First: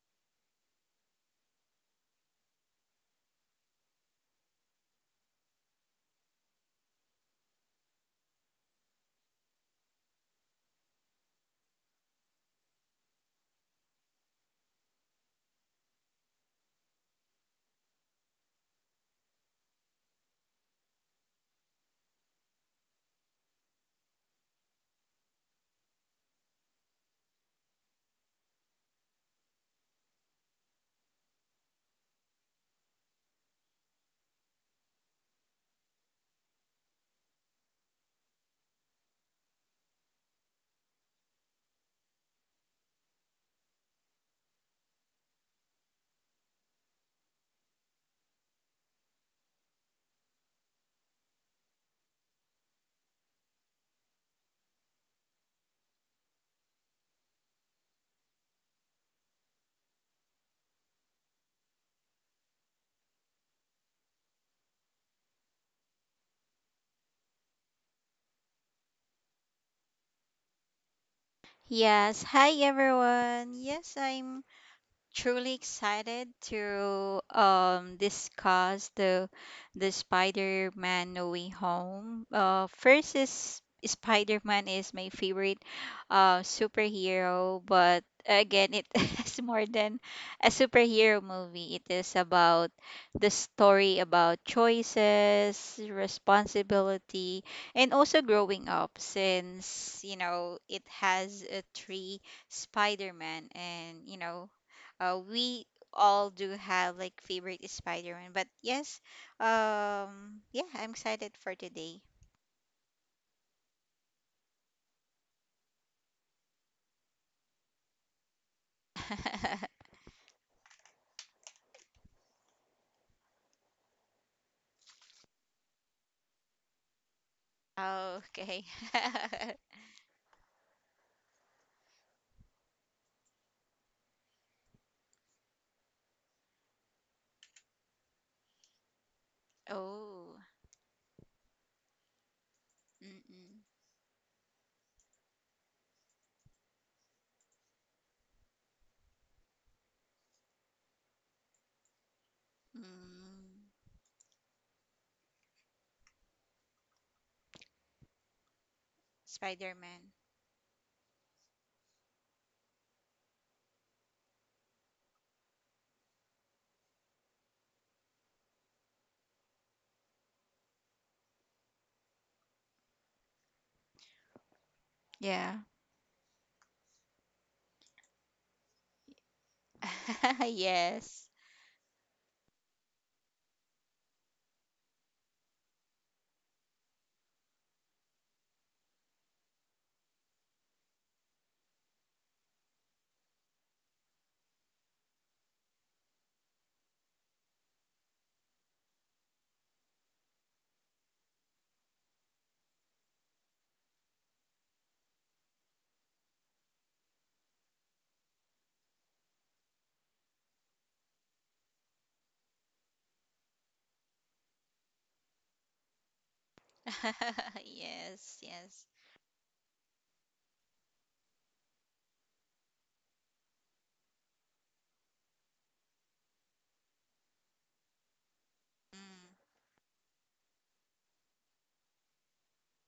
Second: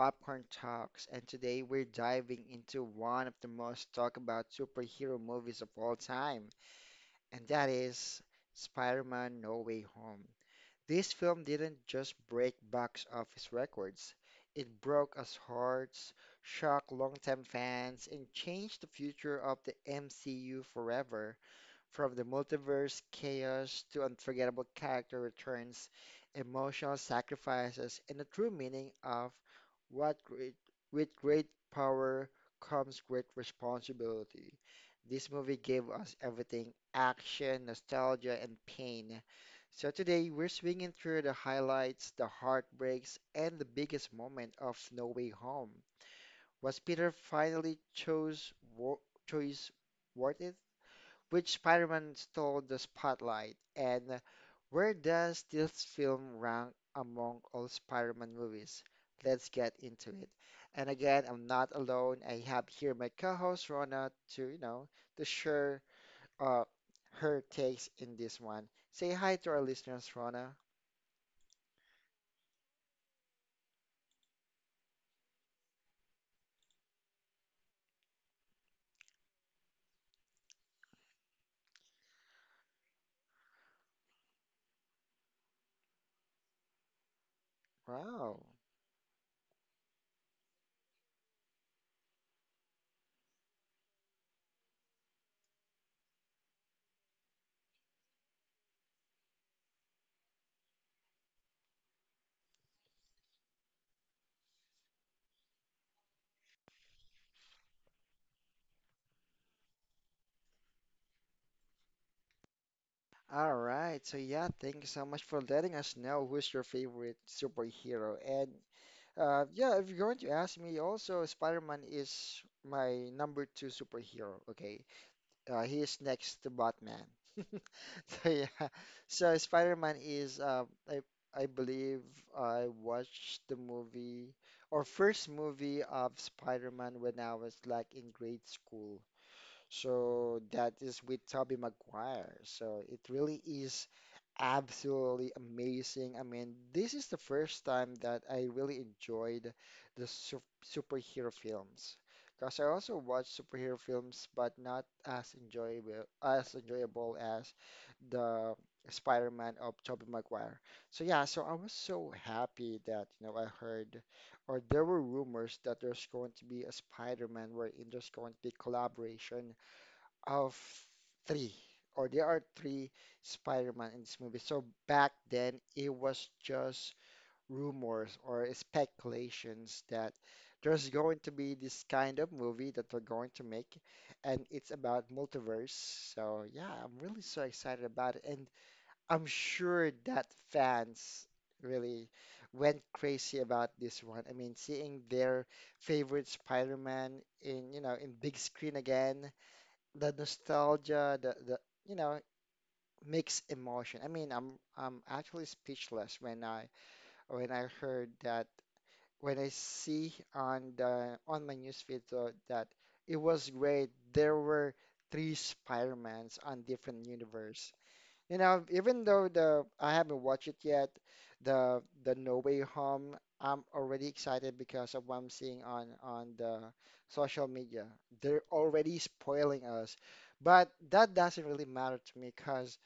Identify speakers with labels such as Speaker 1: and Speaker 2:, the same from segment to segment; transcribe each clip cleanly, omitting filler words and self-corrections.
Speaker 1: Popcorn Talks. And today we're diving into one of the most talked about superhero movies of all time, and that is Spider-Man No Way Home. This film didn't just break box office records, it broke us hearts, shocked longtime fans, and changed the future of the MCU forever. From the multiverse chaos to unforgettable character returns, emotional sacrifices, and the true meaning of what great, with great power comes great responsibility. This movie gave us everything action, nostalgia, and pain. So today we're swinging through the highlights, the heartbreaks, and the biggest moment of No Way Home. Was Peter finally chose wo choice worth it? Which Spider-Man stole the spotlight, and where does this film rank among all Spider-Man movies? Let's get into it. And again, I'm not alone. I have here my co-host Rona to, to share uh her takes in this one. Say hi to our listeners, Rona.
Speaker 2: Yes, hi everyone. Yes, I'm truly excited to discuss the Spider-Man No Way Home. First is Spider-Man is my favorite superhero, but
Speaker 1: Wow.
Speaker 2: again, it is more than a superhero movie. It is about the story about choices, responsibility, and also growing up. Since you know, it has three Spider-Man, and we all do have like favorite is Spider-Man. But yes, yeah, I'm excited for today.
Speaker 1: All right. So yeah, thank you so much for letting us know who's your favorite superhero. And yeah, if you're going to ask me, also Spider-Man is my number two superhero. Okay, he is next to Batman. So
Speaker 2: Okay.
Speaker 1: yeah, so Spider-Man is I I believe I watched the movie or first movie of Spider-Man when I was like in grade school.
Speaker 2: Oh.
Speaker 1: So that is with Tobey Maguire. So it really
Speaker 2: Mm-mm.
Speaker 1: is absolutely amazing. I mean, this is the first time that I really enjoyed the su superhero films. Because I also watch
Speaker 2: Mm.
Speaker 1: superhero films, but not as enjoyable as the Spider-Man of Tobey
Speaker 2: Spider-Man.
Speaker 1: Maguire. So yeah, so I was so happy that you know I heard, or there were rumors that there's going to be a Spider-Man wherein there's going to be collaboration of three, or there are three Spider-Man in this movie. So back
Speaker 2: Yeah.
Speaker 1: then, it was just rumors or speculations that there's going
Speaker 2: Yes.
Speaker 1: to be this kind of movie that they are going to make, and it's about multiverse. So yeah, I'm really so excited about it, and I'm sure that fans really went crazy about this one. I mean, seeing their favorite Spider-Man in, you know, in big screen again, the nostalgia, the you know mixed emotion. I mean, I'm actually speechless when I heard that when I see on the on my newsfeed though, that it was great. There were three Spider-Mans on different universe.
Speaker 2: Yes,
Speaker 1: You know,
Speaker 2: yes.
Speaker 1: even though the I haven't watched it yet, the No Way Home, I'm already excited because of what I'm seeing on the social media. They're already
Speaker 2: Mm,
Speaker 1: spoiling us, but that doesn't really matter to me because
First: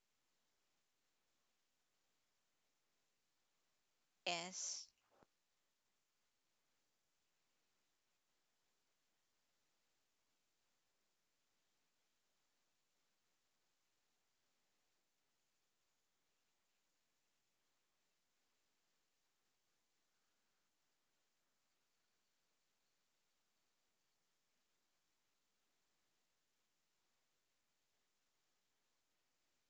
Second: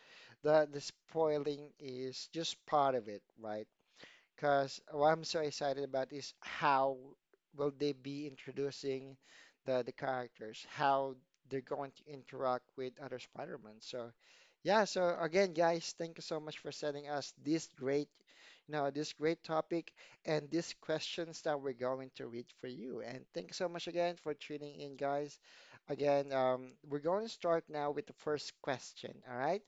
Speaker 1: the spoiling is just part of it, right? Because
Speaker 2: yes.
Speaker 1: what I'm so excited about is how will they be introducing the characters, how they're going to interact with other Spider-Man. So yeah, so again, guys, thank you so much for sending us this great, you know, this great topic and these questions that we're going to read for you. And thank you so much again for tuning in, guys. Again, we're going to start now with the first question, all right?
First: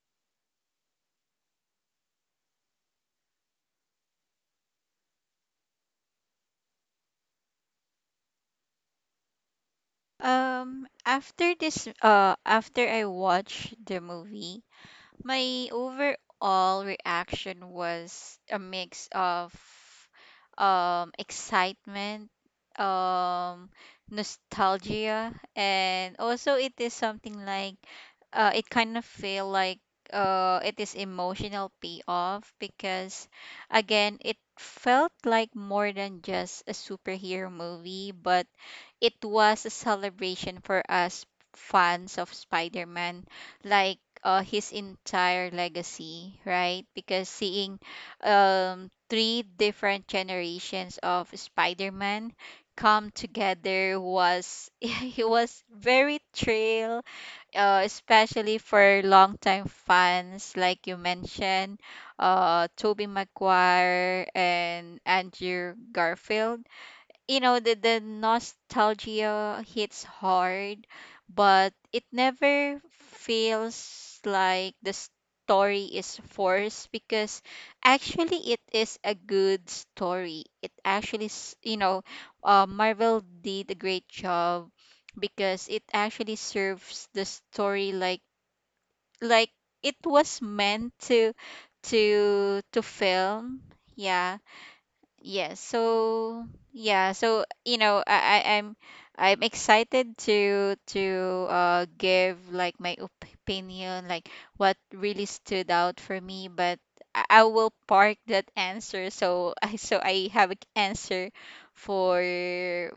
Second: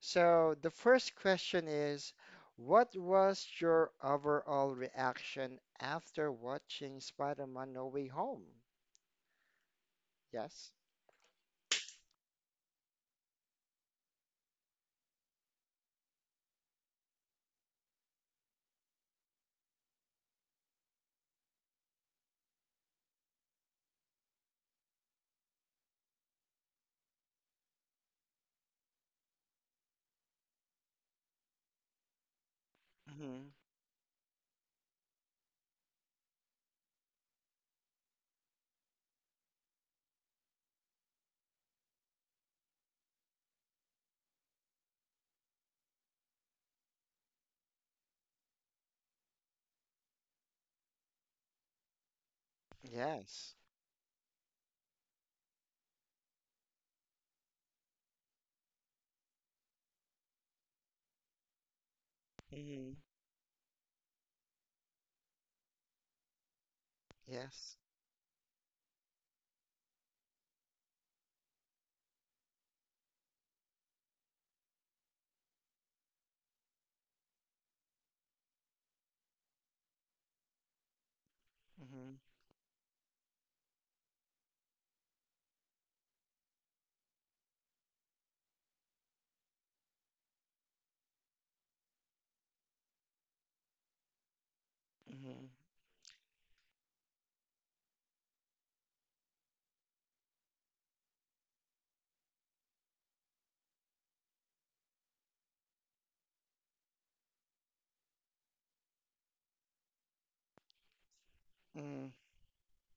Speaker 1: So the first question is what was your overall reaction after watching Spider-Man No Way Home? Yes.
Speaker 2: After I watched the movie. My overall reaction was a mix of excitement, um, nostalgia, and also it is something like it kind of feel like it is emotional payoff because
Speaker 1: Mm-hmm.
Speaker 2: again it felt like more than just a superhero movie, but it was a celebration for us fans of Spider-Man, like his entire legacy, right? Because seeing three different generations of Spider-Man come
Speaker 1: Yes.
Speaker 2: together was it was very thrill, especially for longtime fans, like you mentioned,
Speaker 1: Mm-hmm.
Speaker 2: Tobey Maguire and Andrew Garfield, you know, the
Speaker 1: Yes.
Speaker 2: the nostalgia hits hard but it never feels like the story is forced because actually it is a good story. It actually s- you know
Speaker 1: Mm-hmm.
Speaker 2: Marvel did a great job because it actually serves the story, like it was meant to to film, yeah.
Speaker 1: Mm-hmm.
Speaker 2: Yes. So yeah. So you know, I'm excited to to give like my opinion, like what really stood out for me. But I will park that answer. So I so I have an answer
Speaker 1: Mm-hmm.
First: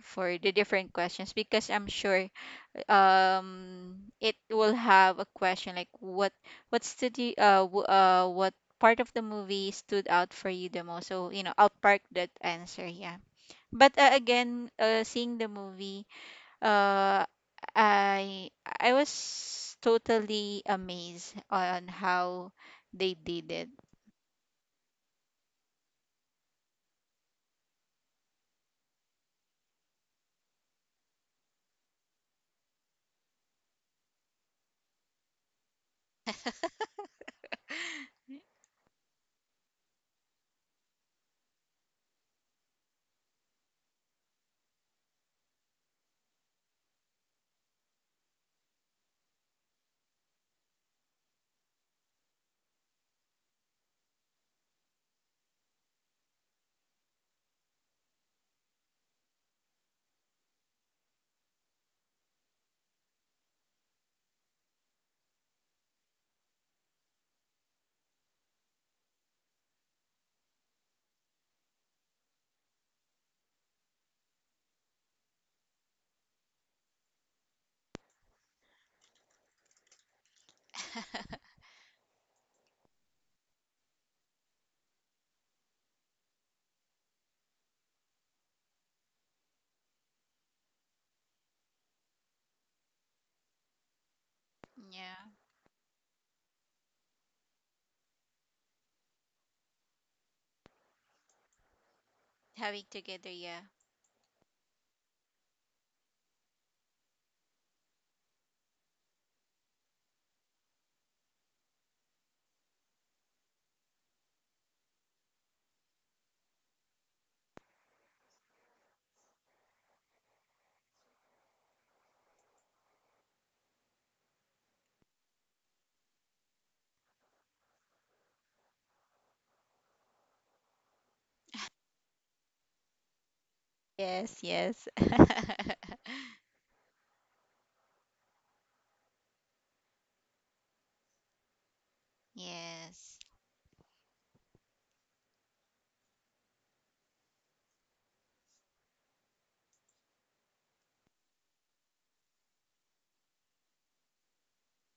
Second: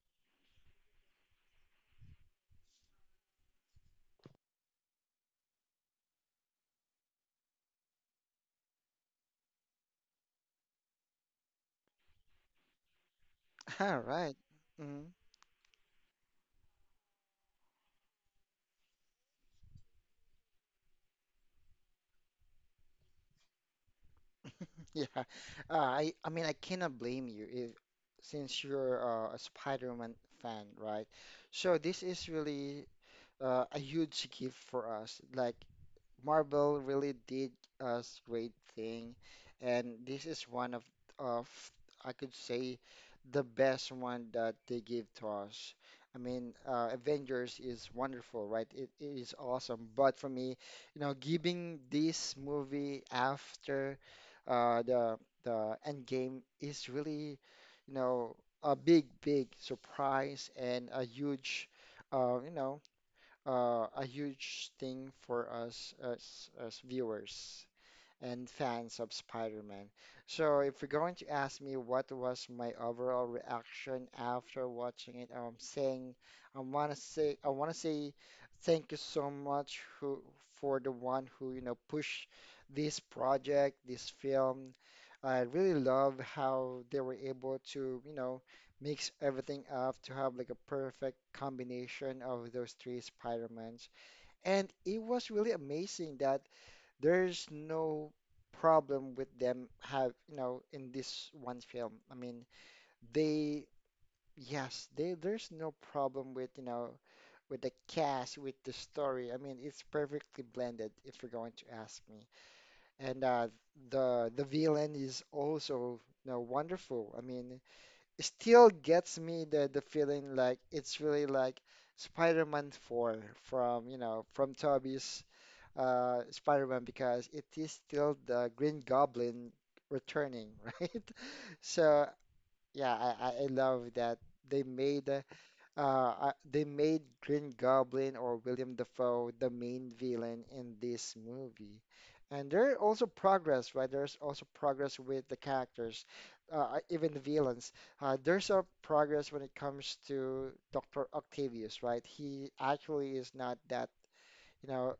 Speaker 2: for the different questions because I'm sure it will have a question like what stood you, uh, what part of the movie stood out for you the most, so you know I'll park that answer, yeah. But
Speaker 1: right.
Speaker 2: again
Speaker 1: Mm.
Speaker 2: seeing the movie uh i I was totally amazed on how they did it.
Speaker 1: Yeah, I mean I cannot blame you if since you're a Spider-Man fan, right? So this is really a huge gift for us. Like Marvel really did a great thing, and this is one of I could say the best one that they give to us. I mean, Avengers is wonderful, right? It is awesome, but for me, you know, giving this movie after uh, the the Endgame is really, you know, a big big surprise and a huge, uh, you know a huge thing for us as viewers and fans of Spider-Man. So if you're going to ask me what was my overall reaction after watching it, I'm saying I want to say thank you so much who for the one who you know pushed this project, this film. I really love how they were able to, you know, mix everything up to have like a perfect combination of those three Spider-Mans. And it was
Speaker 2: Yeah,
Speaker 1: really amazing that there's no problem with them have you know in this one film. I mean
Speaker 2: having together,
Speaker 1: they,
Speaker 2: yeah.
Speaker 1: yes they, there's no problem with you know with the cast, with the story. I mean it's perfectly blended if you're going to ask me, and the villain is also you know wonderful. I mean it still gets me the feeling like it's really like Spider-Man 4 from you know from Tobey's Spider-Man because it is still the Green Goblin returning, right? So yeah, I love that
Speaker 2: Yes,
Speaker 1: they
Speaker 2: yes.
Speaker 1: made uh, they made Green Goblin or William Dafoe the main villain in this movie. And there are also
Speaker 2: Yes,
Speaker 1: progress, right? There's also progress with the characters, even the villains. There's a progress when it comes to Dr. Octavius, right? He actually is not that you know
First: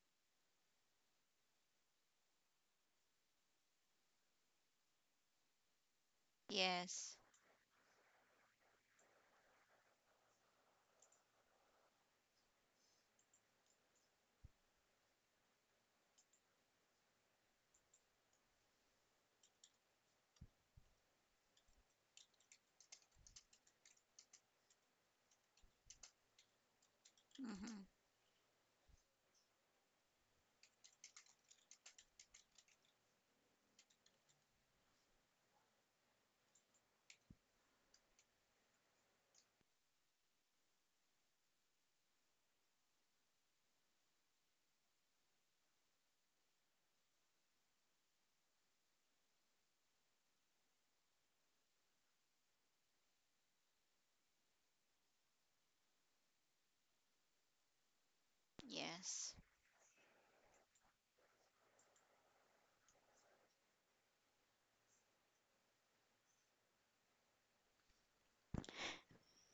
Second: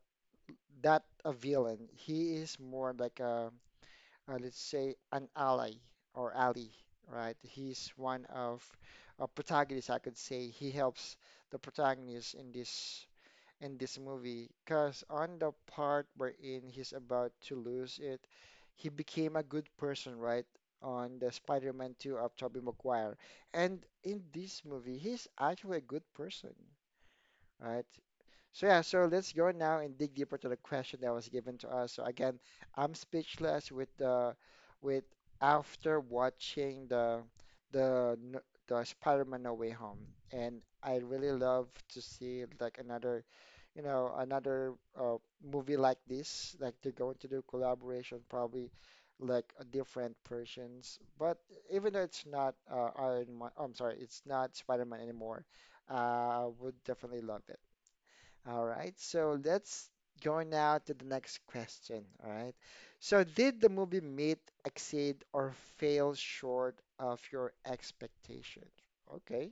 Speaker 1: that a villain. He is more like a, let's say, an ally or ally,
Speaker 2: yes.
Speaker 1: right? He's one of a protagonist, I could say. He helps the protagonist in this movie, because on the part wherein he's about to lose it, he became a good person, right? On the Spider-Man 2 of Tobey Maguire. And in this movie, he's actually a good person,
Speaker 2: Hmm.
Speaker 1: right? So yeah, so let's go now and dig deeper to the question that was given to us. So again, I'm speechless with the with after watching the n- the Spider-Man No Way Home, and I really love to see like another, you know, another uh, movie like this. Like they're going to do collaboration, probably like a different persons. But even though it's not Iron Man, I'm sorry, it's not Spider-Man anymore. I would definitely love it. All right,
Speaker 2: Yes.
Speaker 1: so let's go now to the next question. All right. So, did the movie meet, exceed, or fail short of your expectations? Okay.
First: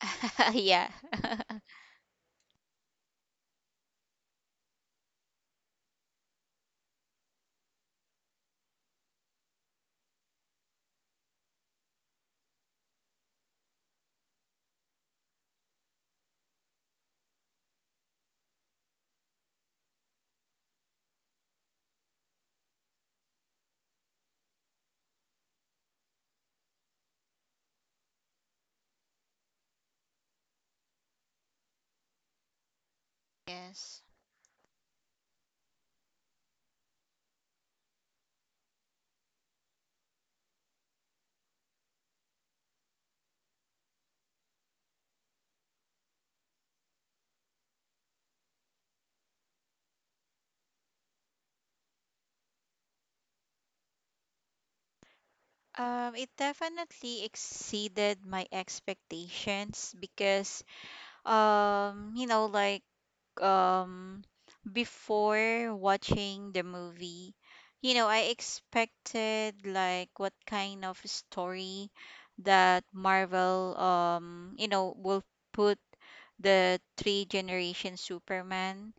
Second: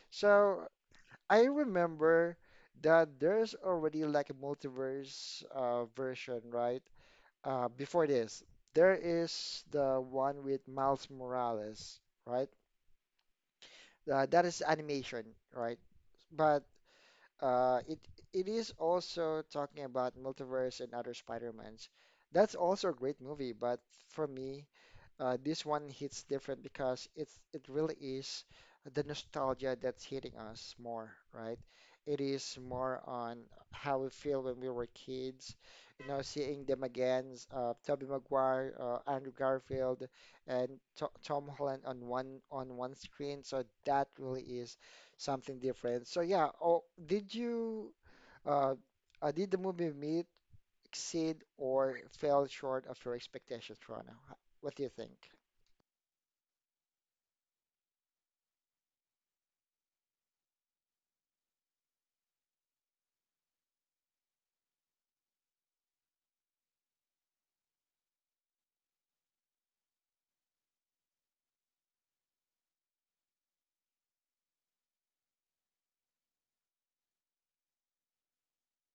Speaker 1: So,
Speaker 2: Yeah.
Speaker 1: I remember that there's already like a multiverse version, right? Before this, there is the one with Miles Morales, right? That is animation, right? But it it is also talking about multiverse and other Spider-Mans. That's also a great movie, but for me, this one hits different because it really is the nostalgia that's hitting us more, right? It is more on how
Speaker 2: Yes.
Speaker 1: we feel when we were kids, you know, seeing them again, Tobey Maguire, Andrew Garfield, and to Tom Holland on one screen. So that really is something different. So yeah, oh, uh, did the movie meet, exceed, or fell short of your expectations, Rana? What do you think?
Speaker 2: It definitely exceeded my expectations because, um, you know, like um before watching the movie, you know, I expected like what kind of story that Marvel you know will put the three generation Superman,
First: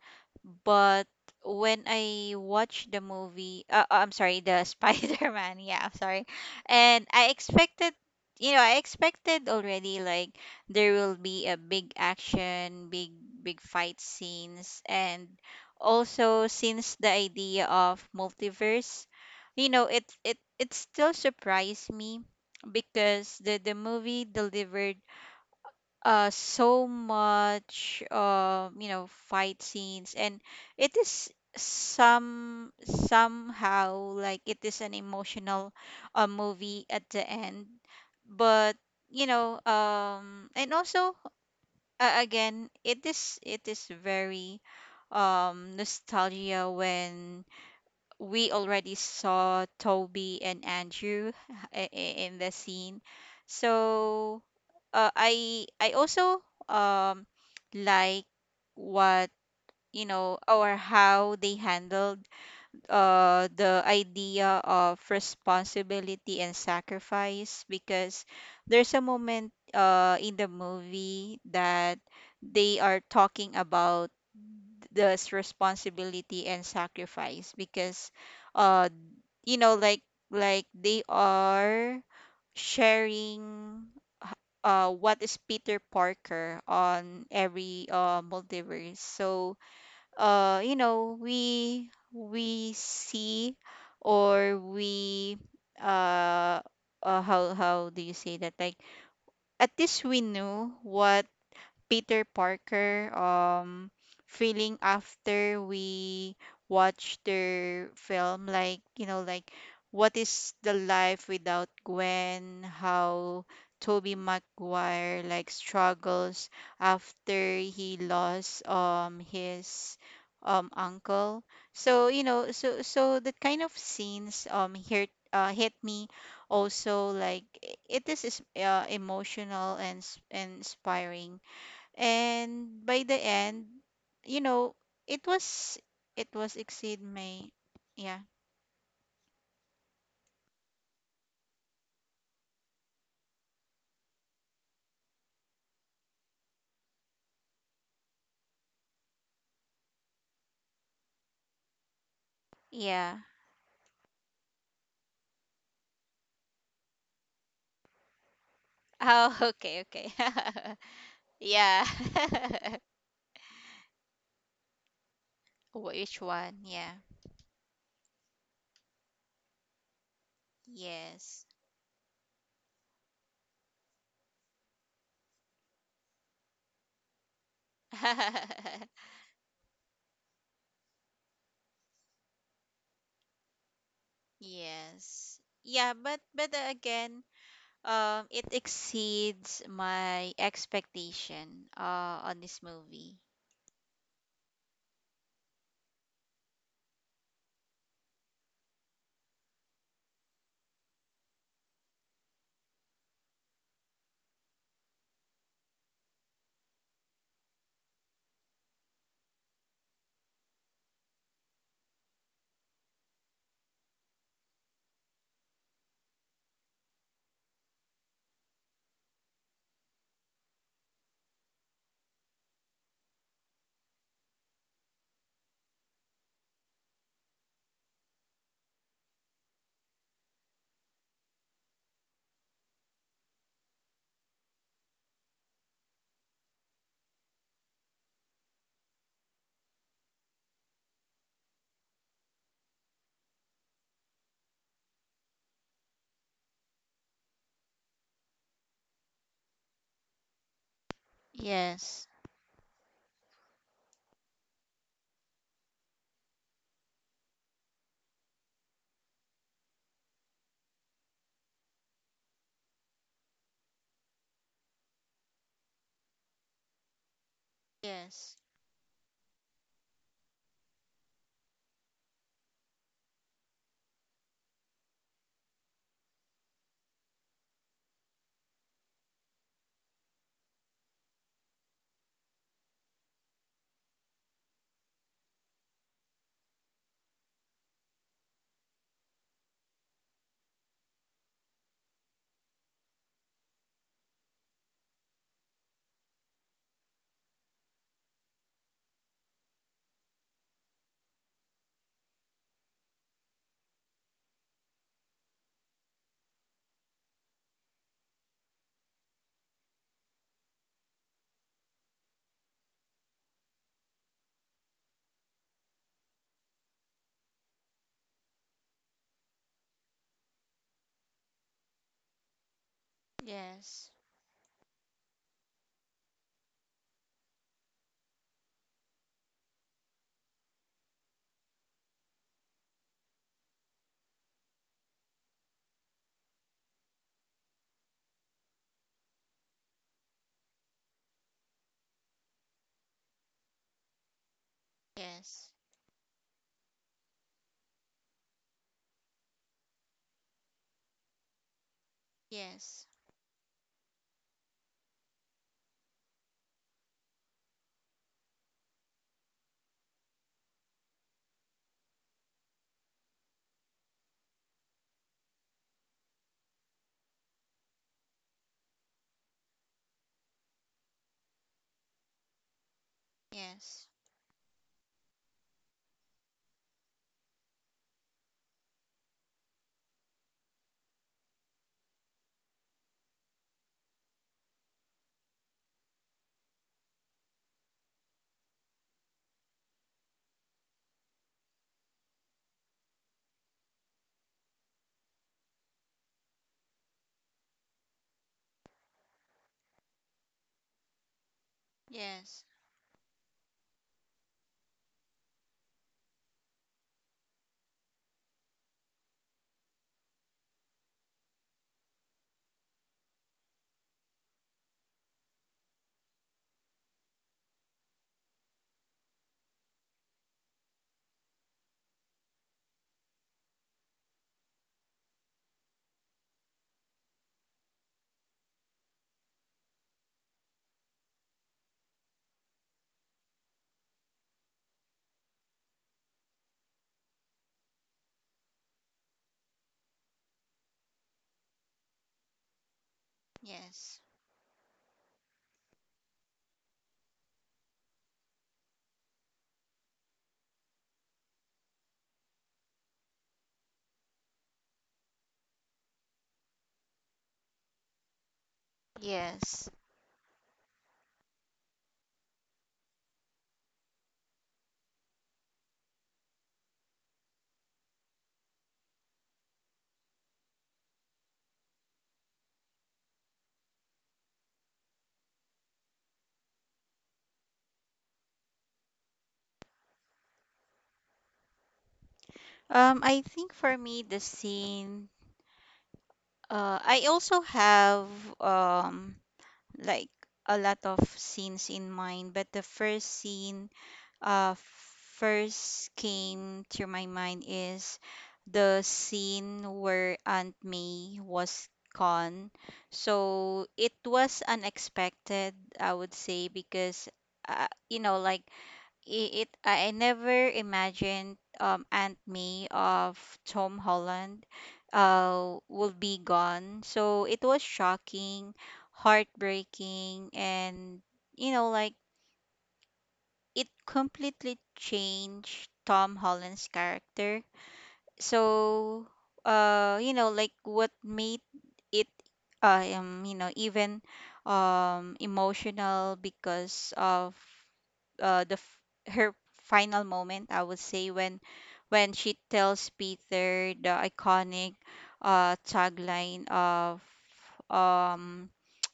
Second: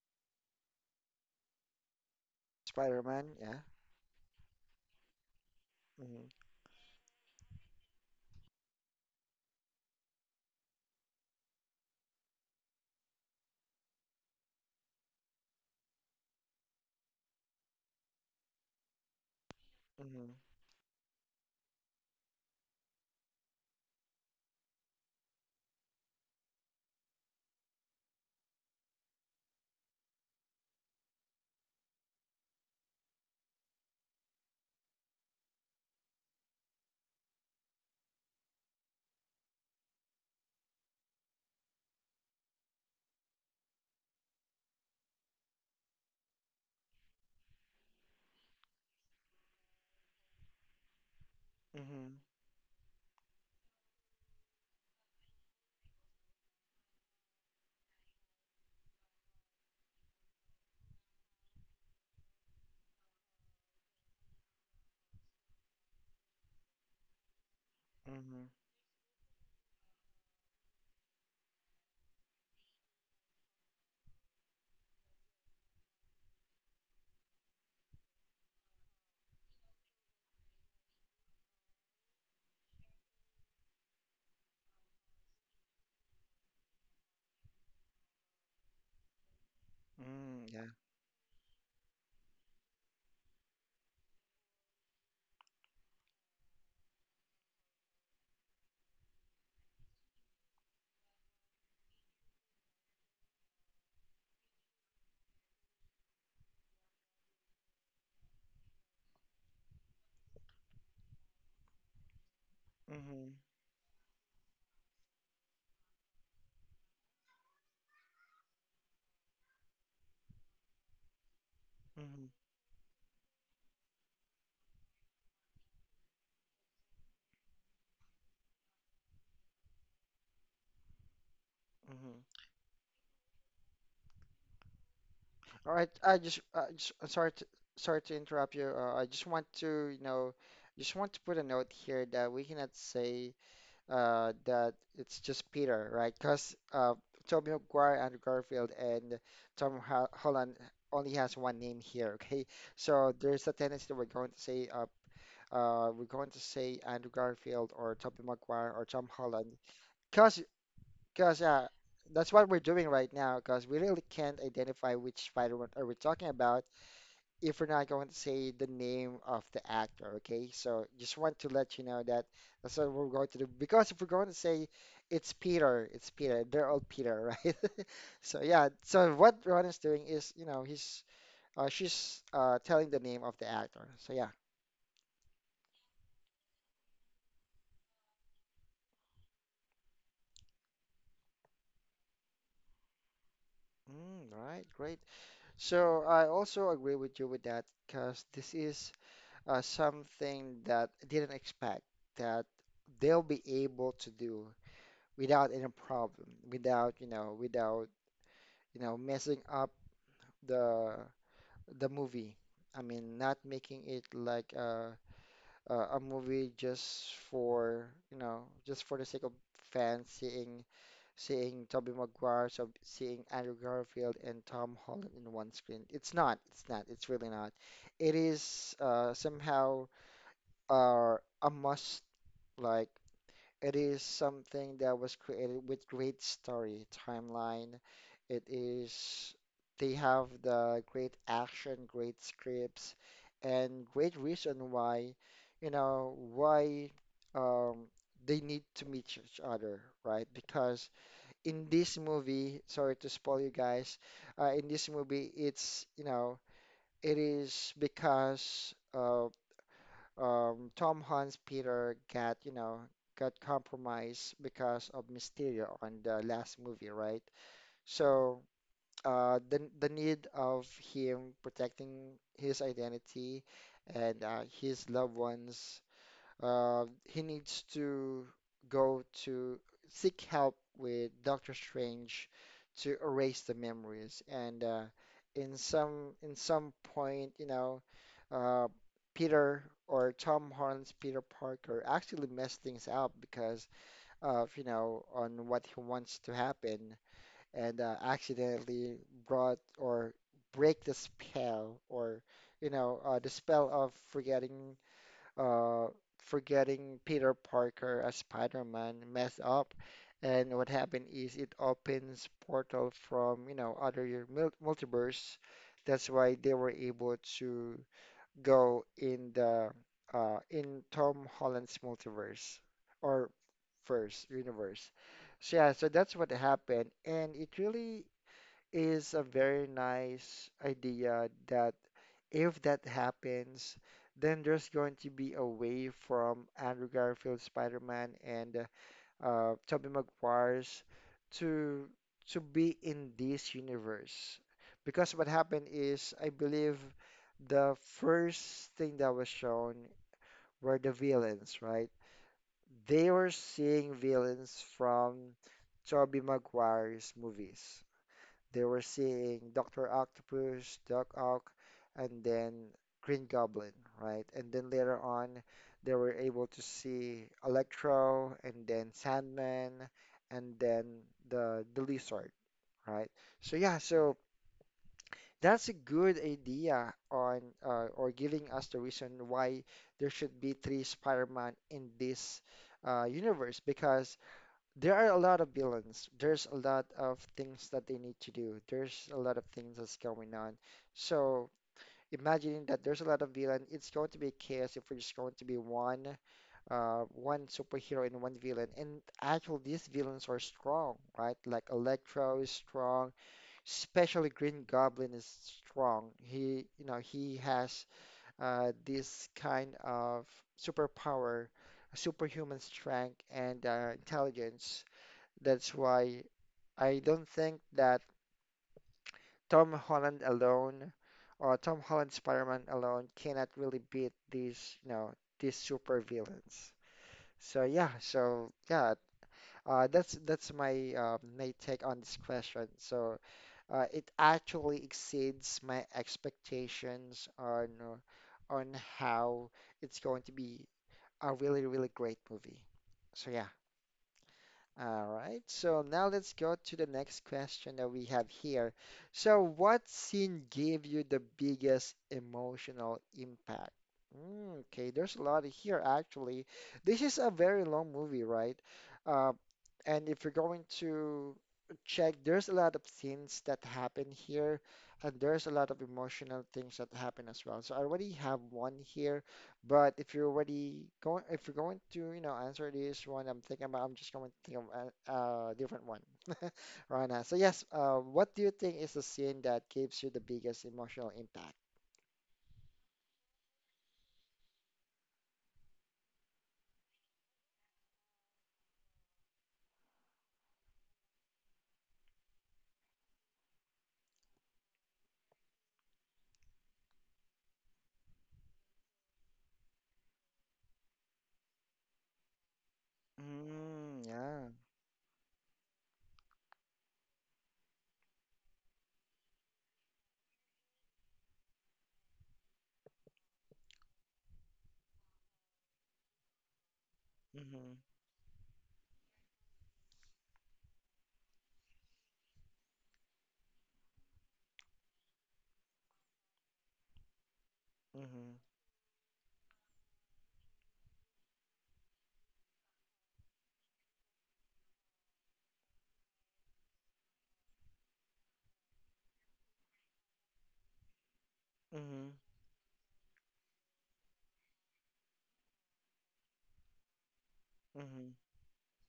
Speaker 2: but when I watched the
Speaker 1: Spider-Man, yeah.
Speaker 2: movie, I'm sorry, the Spider-Man, yeah, I'm sorry.
Speaker 1: Mm-hmm.
Speaker 2: And I expected, you know, I expected already like there will be a big action, big fight scenes, and also since the idea of multiverse, you know, it
Speaker 1: Mm-hmm.
Speaker 2: it it still surprised me because the movie delivered so much, fight scenes, and it is somehow like it is an emotional movie at the end. But and also again it is very nostalgia when we already saw Toby and Andrew
Speaker 1: Mm-hmm.
Speaker 2: in the scene. So I also um like what, you know, or how they handled the idea of responsibility and sacrifice, because
Speaker 1: Mm-hmm.
Speaker 2: there's a moment in the movie that they are talking about this responsibility and sacrifice because uh you know like like they are sharing h- what is Peter Parker on every multiverse. So
Speaker 1: Mm, yeah.
Speaker 2: we see or we uh, how do you say that, like at least we knew what Peter Parker feeling after we watch their film, like you know like what is the life without Gwen,
Speaker 1: Mm-hmm.
Speaker 2: how Toby Maguire like struggles after he lost his uncle. So you
Speaker 1: Mm-hmm.
Speaker 2: know so so the kind of scenes hit me also like it is emotional and and inspiring,
Speaker 1: Mm-hmm.
Speaker 2: and by the end, you know, it
Speaker 1: All
Speaker 2: was
Speaker 1: right.
Speaker 2: it was exceed
Speaker 1: I'm sorry
Speaker 2: my,
Speaker 1: to, sorry to
Speaker 2: yeah.
Speaker 1: interrupt you. I just want to, you know, just want to put a note here that we cannot say that it's just Peter, right? Because Tobey Maguire, Andrew Garfield, and Holland only has one name here, okay? So
Speaker 2: Yeah.
Speaker 1: there's a tendency that we're going to say we're going to say Andrew Garfield or Tobey Maguire or Tom
Speaker 2: Oh,
Speaker 1: Holland,
Speaker 2: okay, okay.
Speaker 1: cause, cause
Speaker 2: Yeah.
Speaker 1: that's what we're doing right now, cause we really can't identify which Spider-Man are we
Speaker 2: Which
Speaker 1: talking
Speaker 2: one?
Speaker 1: about,
Speaker 2: Yeah.
Speaker 1: if we're not going to say the name of the actor, okay? So just want
Speaker 2: Yes.
Speaker 1: to let you know that that's what we're going to do. Because if we're going to say it's Peter, they're all Peter, right? So yeah, so what Ron is doing is, you know, he's she's telling the name of the actor. So yeah.
Speaker 2: Yes. Yeah, but again it exceeds my expectation on this movie.
Speaker 1: Mm, right, great. So I also agree with you with that because this is something that I didn't expect that they'll be able to do, without any problem, without, you know, messing up the the movie. I mean, not making it like a movie just for, you know, just for the sake of fans seeing seeing Tobey Maguire, so seeing Andrew Garfield and Tom Holland in one screen. It's really not. It is somehow uh, a must, like, it is something that was created with great story timeline. It is, they have the great action, great scripts, and great reason why, you know, why um, they need to meet each other, right? Because in this
Speaker 2: Yes,
Speaker 1: movie, sorry to spoil you guys, in this movie, it's, you know, it is because Tom Hunt's Peter got, you know, got compromised because of Mysterio on the last movie, right?
Speaker 2: yes.
Speaker 1: So the need of him protecting his identity and his loved ones, he needs to go to seek help with Doctor Strange to erase the memories. And in some point, uh, Peter or Tom Holland's Peter Parker actually messed things up because of, on what he wants to happen, and accidentally brought or break the spell, or, the spell of forgetting, uh, forgetting Peter Parker as Spider-Man, messed up. And what happened is it opens portal from, other multiverse. That's why they were able to go in the in Tom Holland's multiverse or
Speaker 2: Yes,
Speaker 1: first universe. So yeah, so that's what happened, and it really is a very nice idea that if that happens, then there's going to be a way from Andrew Garfield Spider-Man and Tobey Maguire's to to be in this universe. Because what
Speaker 2: yes.
Speaker 1: happened is, I believe the first thing that was shown were the villains, right?
Speaker 2: Yes,
Speaker 1: They were seeing villains from Tobey Maguire's movies. They were seeing Dr. Octopus, Doc Ock, and then Green Goblin, right? And then later on, they were able to see Electro and then Sandman and then the Lizard, right? So yeah,
Speaker 2: yes.
Speaker 1: so that's a good idea on or giving us the reason why there should be three Spider-Man in this universe, because there are a lot of villains. There's a lot of things that they need to do. There's a lot of things that's going on. So imagining that there's a lot of villain, it's going to be chaos if we're just going to be one, one superhero and one villain. And actually, these villains are strong, right? Like Electro is
Speaker 2: Yes.
Speaker 1: strong, especially Green Goblin is strong. He, he has this kind of superpower, superhuman strength and intelligence. That's why I don't think that Tom Holland alone or Tom Holland Spider-Man alone cannot really beat these, these super villains. So yeah, so yeah, that's my take on this question. So it actually exceeds my expectations on how it's going to be a really really great movie. So yeah.
Speaker 2: Yes.
Speaker 1: All right, so now let's go to the next question that we have here. So, what scene gave you the biggest emotional impact? Mm, okay, there's a lot here actually. This is a very long movie, right? Uh,
Speaker 2: Yes.
Speaker 1: and if you're going to check, there's a lot of scenes that happen here, and there's a lot of emotional things that happen as well. So, I already have one here, but if you're going to, answer this one, I'm just going to think of a different one right now. So yes, what do you think is the scene that gives you the biggest emotional impact?
Speaker 2: I think for me, the scene. I also have um like a lot of scenes in mind, but the first scene uh first came to my mind is the scene where Aunt May was gone. So it
Speaker 1: Mm,
Speaker 2: was
Speaker 1: yeah.
Speaker 2: unexpected, I would say, because you know like I- it I never imagined Aunt May of Tom Holland will be gone. So it was
Speaker 1: Mm-hmm.
Speaker 2: shocking, heartbreaking, and you know like it completely changed Tom Holland's character.
Speaker 1: Mm-hmm.
Speaker 2: So what made it you know even emotional because of uh the f- her final moment, I would say,
Speaker 1: Mm-hmm.
Speaker 2: when she tells Peter the iconic tagline of
Speaker 1: Mm-hmm.
Speaker 2: um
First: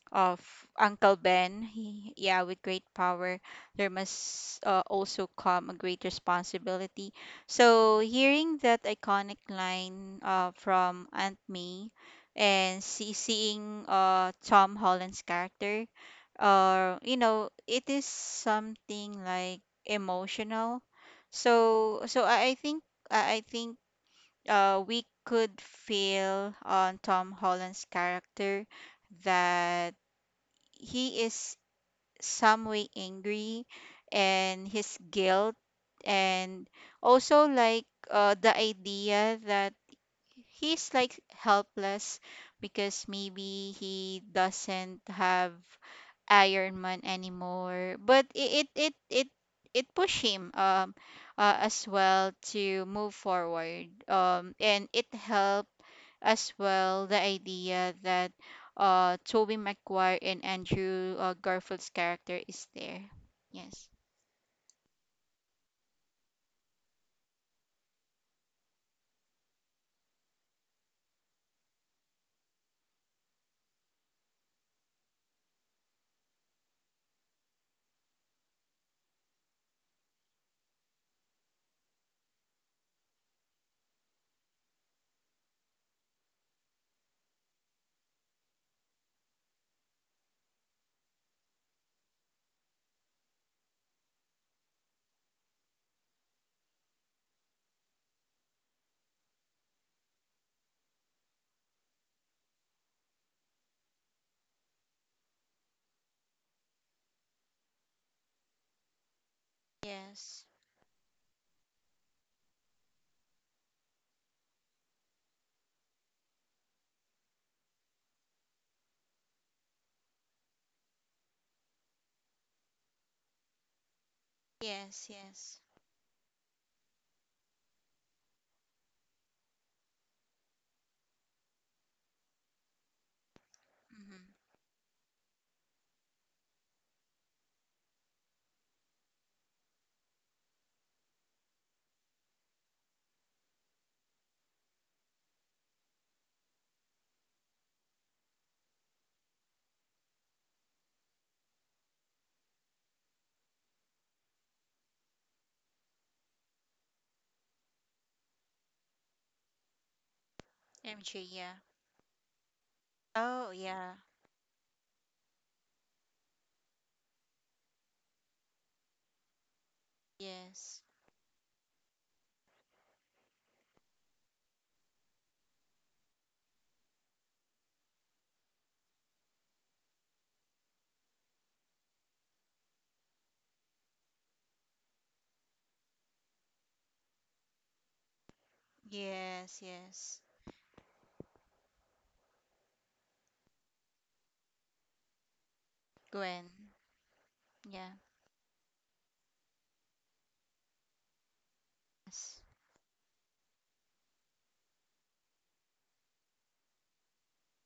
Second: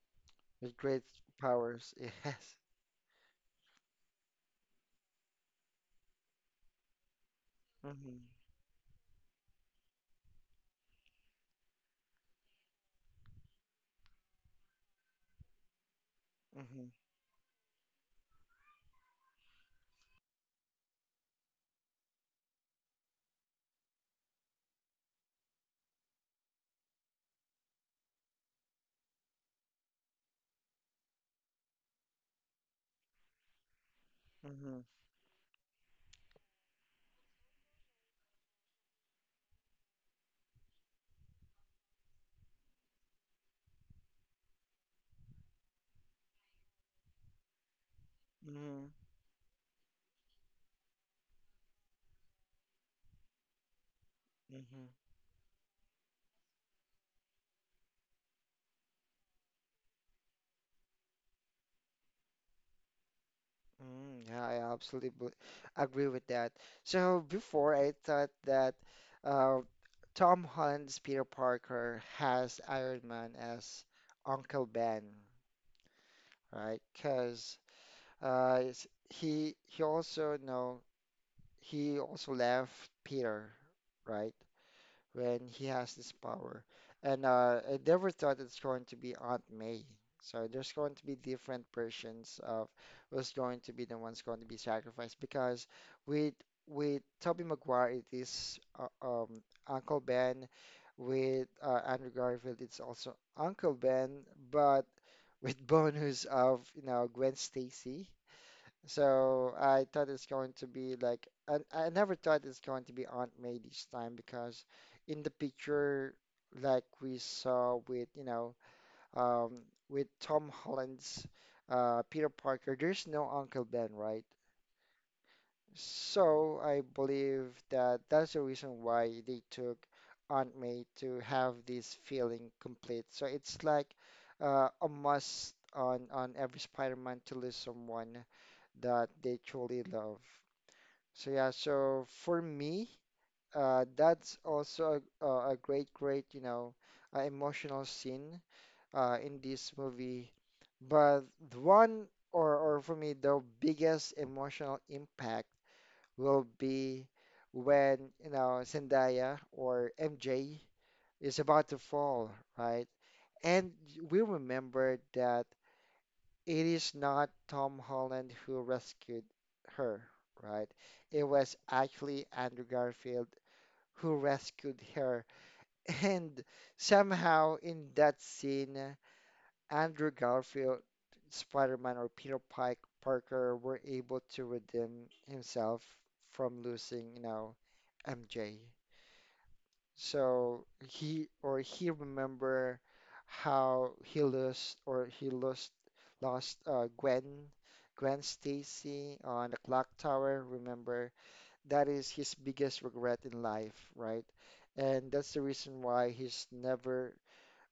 Speaker 2: of
Speaker 1: With great
Speaker 2: Uncle Ben.
Speaker 1: powers,
Speaker 2: He, yeah,
Speaker 1: yes.
Speaker 2: with great power, there must, also come a great responsibility. So,
Speaker 1: Mm-hmm.
Speaker 2: hearing that iconic line from Aunt May and seeing Tom Holland's character,
Speaker 1: Mm-hmm.
Speaker 2: you know, it is something like emotional. So, so I think we could feel on Tom Holland's character that he is some way angry, and his guilt, and also like the idea that he's like helpless because maybe he doesn't have Iron Man anymore. But
Speaker 1: Mm-hmm.
Speaker 2: it pushed him as well to move forward.
Speaker 1: Mm-hmm.
Speaker 2: And it helped as well the idea that Toby Maguire and Andrew, Garfield's character, is there. Yes.
Speaker 1: Mm, yeah, I absolutely agree with that. So before I thought that uh, Tom Holland's Peter Parker has Iron Man as Uncle Ben, right? Because it's- he also no he also left Peter, right? When he has this power. And I never thought it's going to be Aunt May. So there's going to be different versions of who's going to be the ones going to be sacrificed, because with Tobey Maguire it is Uncle Ben, with Andrew Garfield it's also Uncle Ben, but with bonus of, you know, Gwen Stacy. So I thought it's
Speaker 2: Yes.
Speaker 1: going to be like I never thought it's going to be Aunt May this time, because in the picture, like we saw with, um, with Tom Holland's Peter Parker, there's no Uncle Ben, right?
Speaker 2: Yes, yes.
Speaker 1: So I believe that that's the reason why they took Aunt May to have this feeling complete. So it's like
Speaker 2: Mm-hmm.
Speaker 1: a must on every Spider-Man to lose someone that they truly love. So yeah, so for me, that's also a great, great, emotional scene in this movie. But the one, or for me, the biggest emotional impact will be when, Zendaya or MJ
Speaker 2: MJ,
Speaker 1: is
Speaker 2: yeah.
Speaker 1: about to fall, right?
Speaker 2: Oh,
Speaker 1: And
Speaker 2: yeah.
Speaker 1: we remember that it is not Tom Holland who rescued her, right?
Speaker 2: Yes.
Speaker 1: It was actually Andrew Garfield who rescued her. And somehow in that scene, Andrew Garfield, Spider-Man, or Peter Pike Parker were able to redeem himself from losing, MJ.
Speaker 2: Yes, yes.
Speaker 1: So he remember how he lost
Speaker 2: Gwen.
Speaker 1: lost Gwen
Speaker 2: Yeah.
Speaker 1: Gwen Stacy on the clock tower. Remember that is his
Speaker 2: Yes.
Speaker 1: biggest regret in life, right? And that's the reason why he's never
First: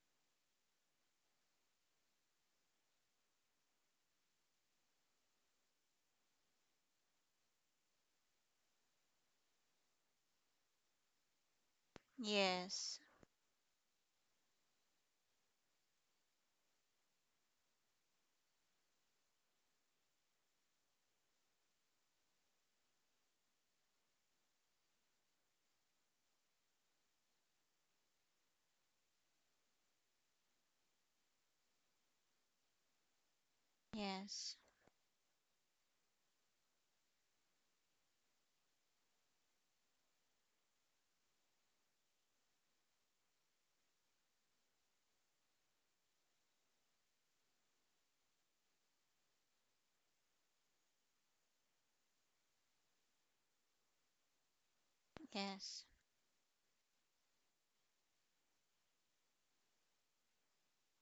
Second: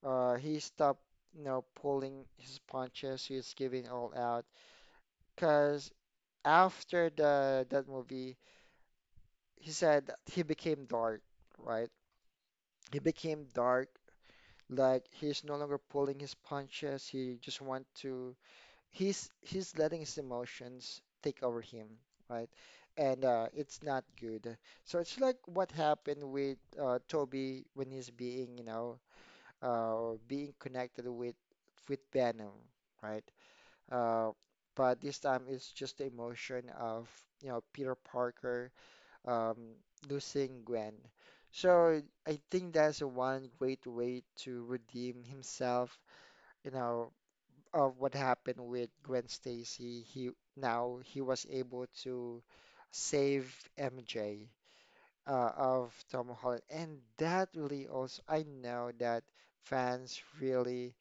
Speaker 1: he stopped, pulling his punches. He's giving all out, because after the that movie, he said that he became dark, right?
Speaker 2: Yes.
Speaker 1: He became dark. Like he's no longer pulling his punches. He just want to. He's letting his emotions take over him, right? And it's not good. So it's like what happened with Toby when he's being, being connected with Venom, right? Uh,
Speaker 2: Yes.
Speaker 1: but this time it's just the emotion of, Peter Parker um, losing Gwen. So I think that's one great way to redeem himself, you know, of what happened with Gwen Stacy. He was able to save MJ
Speaker 2: Yes.
Speaker 1: of Tom Holland, and that really also I know that fans really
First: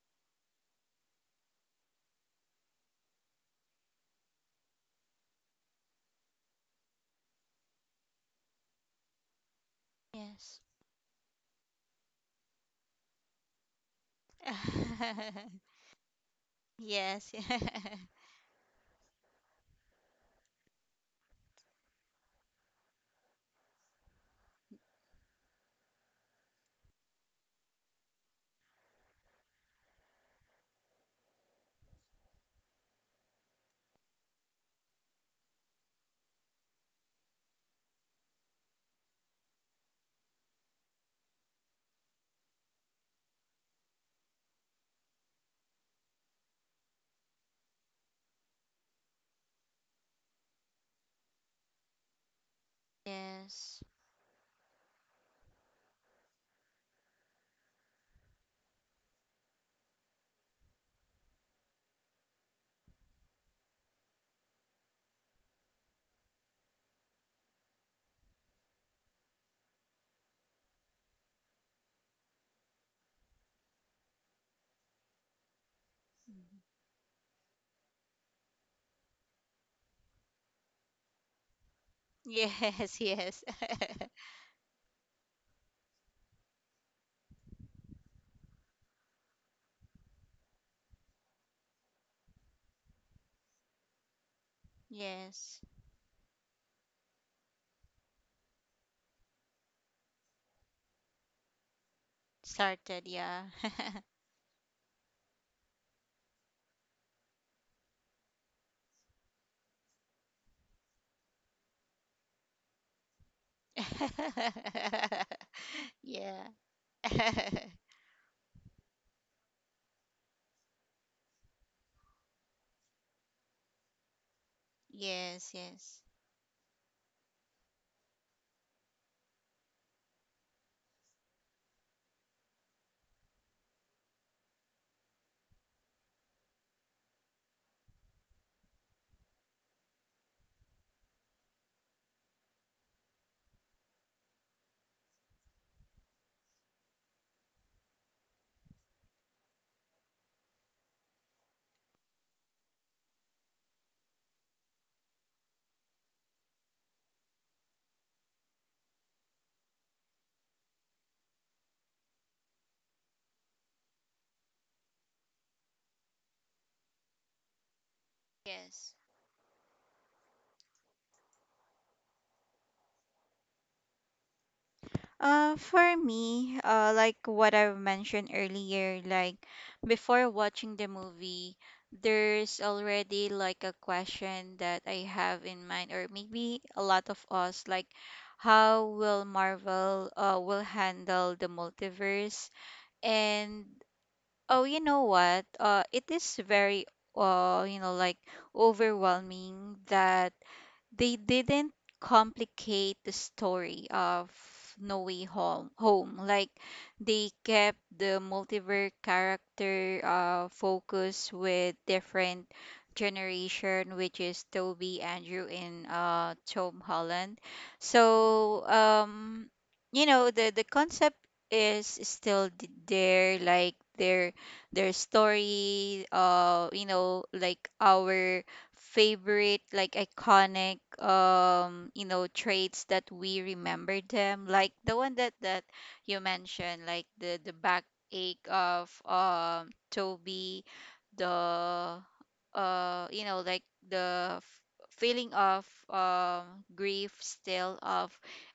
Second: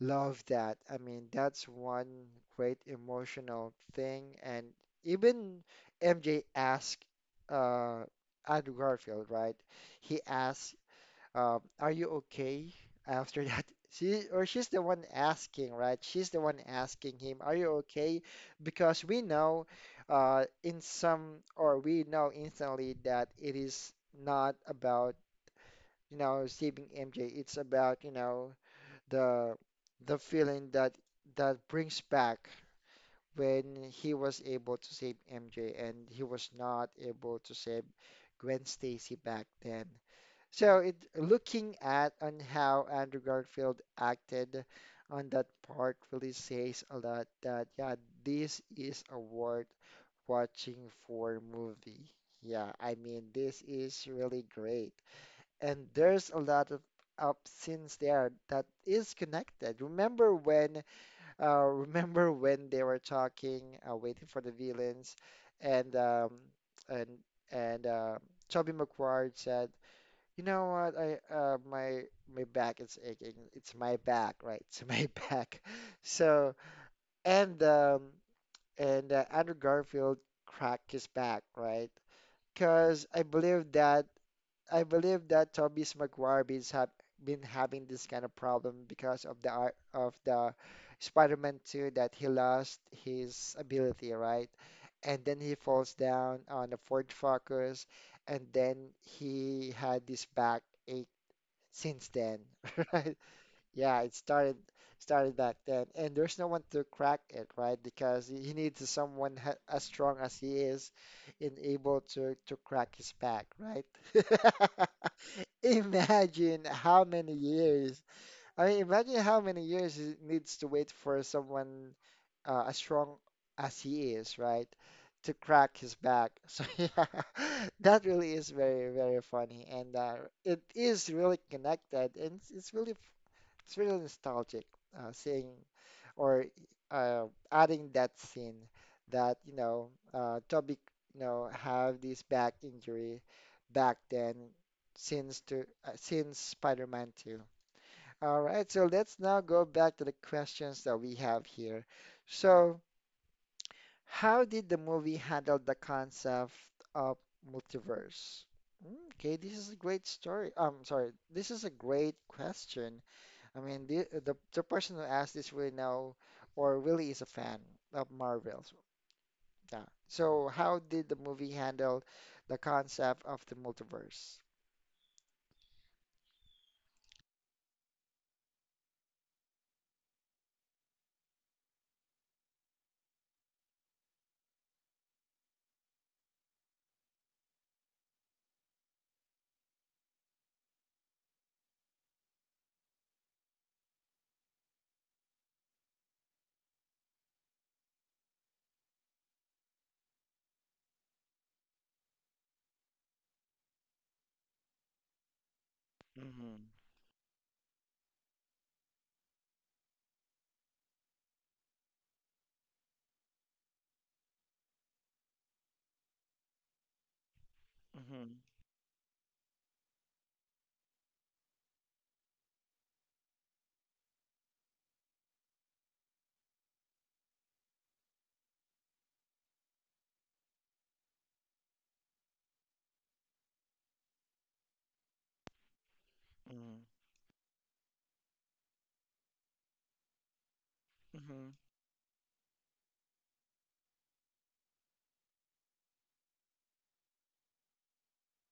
Speaker 1: love that. I mean, that's one great emotional thing. And even MJ asked uh, Andrew Garfield, right? He
Speaker 2: Yes.
Speaker 1: asked, "Are you okay?" After that, she's the one asking, right? She's the one asking
Speaker 2: Yes.
Speaker 1: him, "Are you okay?" Because we know, in some or we know instantly that it is not about, saving MJ. It's about, the the feeling that that brings back when he was able to save MJ, and he was not able to save Gwen Stacy back then. So it looking at on how Andrew Garfield acted on that part really says a lot that yeah, this is a worth watching for movie. Yeah, I mean this
Speaker 2: Yes.
Speaker 1: is really great, and there's a lot of up scenes there that is connected. Remember when remember when they were talking, waiting for the villains, and um and and Toby McGuire said, "You know what? I my my back is aching. It's my back, right? It's my back." So
Speaker 2: Mhm.
Speaker 1: and um Andrew Garfield cracked his back, right?
Speaker 2: Yes,
Speaker 1: Because
Speaker 2: yes.
Speaker 1: I believe that Tobey's McGuire is have been having this kind of problem because of the art of the Spider-Man 2, that he lost his ability, right? And then he
Speaker 2: Yes.
Speaker 1: falls down on the Ford Focus, and then he had this back ache since then,
Speaker 2: Started,
Speaker 1: right?
Speaker 2: yeah.
Speaker 1: Yeah, it started back then, and there's no one to crack it, right? Because he needs someone ha as strong as he is, in able to crack his back, right?
Speaker 2: Yeah.
Speaker 1: Imagine how many years. I mean, imagine how many years he needs to wait for someone as strong as he is, right? To
Speaker 2: Yes,
Speaker 1: crack his
Speaker 2: yes.
Speaker 1: back. So yeah, that really is very, very funny, and it is really connected, and it's really, it's really nostalgic, seeing or uh, adding that scene, that, Toby, have this back injury back then, since to since Spider-Man 2. All right, so let's now go back to the questions that we have here. So, how did the movie handle the concept of multiverse? Mm, okay, this is a great story. I'm sorry, this is a great question. I mean, the person who asked this really know, or really is a fan of Marvels.
Speaker 2: Yes.
Speaker 1: Yeah. So how did the movie handle the concept of the multiverse?
Speaker 2: Like what I mentioned earlier, like before watching the movie, there's already like a question that I have in mind, or maybe a lot of us, like how will Marvel will handle the multiverse? And oh, you know what? It is very uh, you know, like overwhelming that they didn't complicate the story of No Way Home. Home like
Speaker 1: Mm-hmm.
Speaker 2: they kept the multiverse character focus with different generation, which is Toby, Andrew, and Tom Holland.
Speaker 1: Mm-hmm.
Speaker 2: So you know the concept is still there, like their story. You know, like our favorite like iconic you know traits that we remember them, like the one that you
Speaker 1: Mm-hmm.
Speaker 2: mentioned, like the back ache of Toby, the
Speaker 1: Mm-hmm.
Speaker 2: you know like the f- feeling of grief still of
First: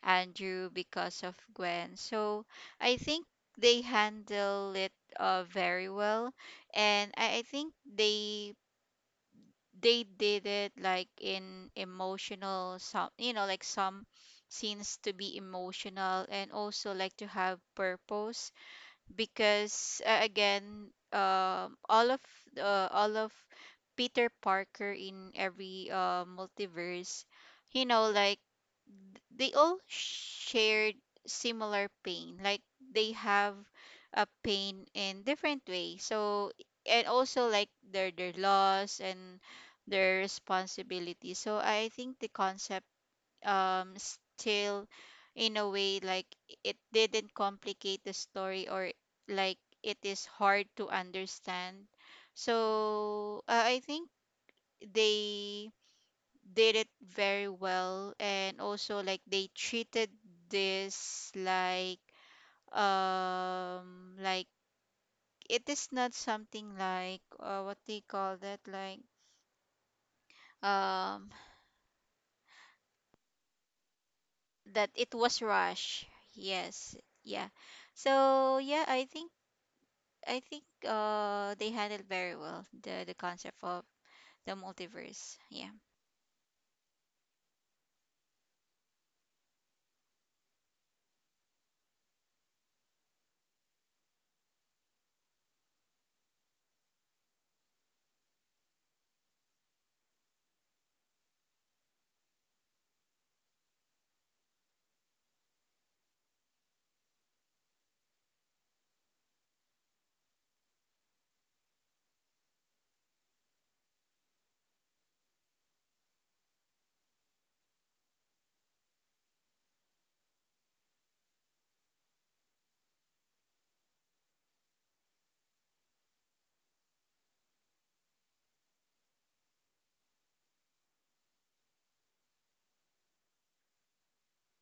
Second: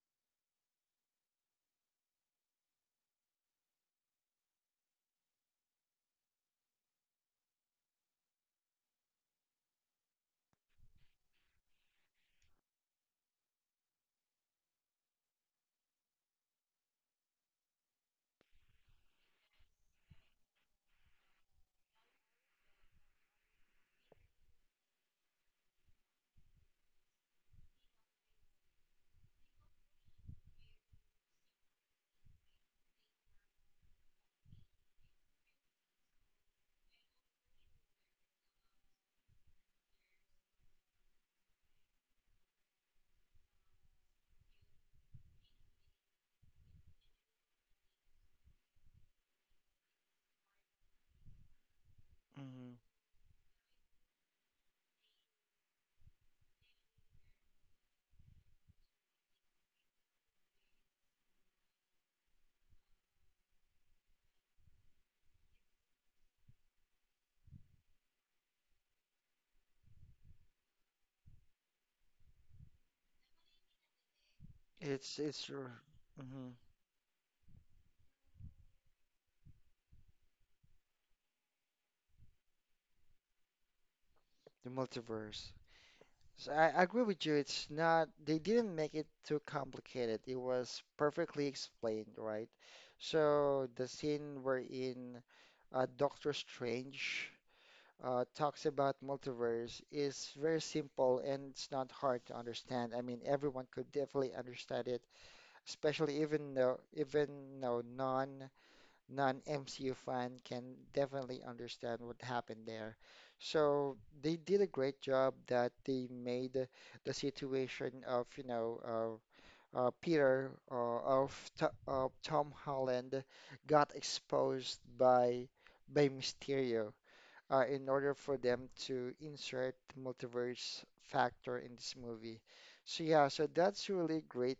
Speaker 2: Andrew because of Gwen. So I think they handle it very well, and I think they did it like in emotional, some you know like some scenes to be emotional and also like to have purpose, because again all of Peter Parker in every multiverse, you know like they all shared similar pain, like they have a pain in different ways. So and also like their loss and their responsibility. So I think the concept still in a way like it didn't complicate the story or like it is hard to understand.
Speaker 1: Mm-hmm.
Speaker 2: So I think they did it very well, and also like they treated this like um like it is not something like what they call that like um that it
Speaker 1: It's
Speaker 2: was
Speaker 1: it's r-
Speaker 2: rush.
Speaker 1: hmm,
Speaker 2: Yes. Yeah. So yeah, I think they handled very well the concept of the
Speaker 1: the
Speaker 2: multiverse.
Speaker 1: multiverse.
Speaker 2: Yeah.
Speaker 1: So I agree with you. It's not, they didn't make it too complicated. It was perfectly explained, right? So the scene wherein Doctor Strange talks about multiverse is very simple, and it's not hard to understand. I mean, everyone could definitely understand it, especially even though though non non MCU fan can definitely understand what happened there. So they did a great job that they made the situation of, Peter, of T Tom Holland, got exposed by Mysterio in order for them to insert multiverse factor in this movie. So yeah, so that's really great,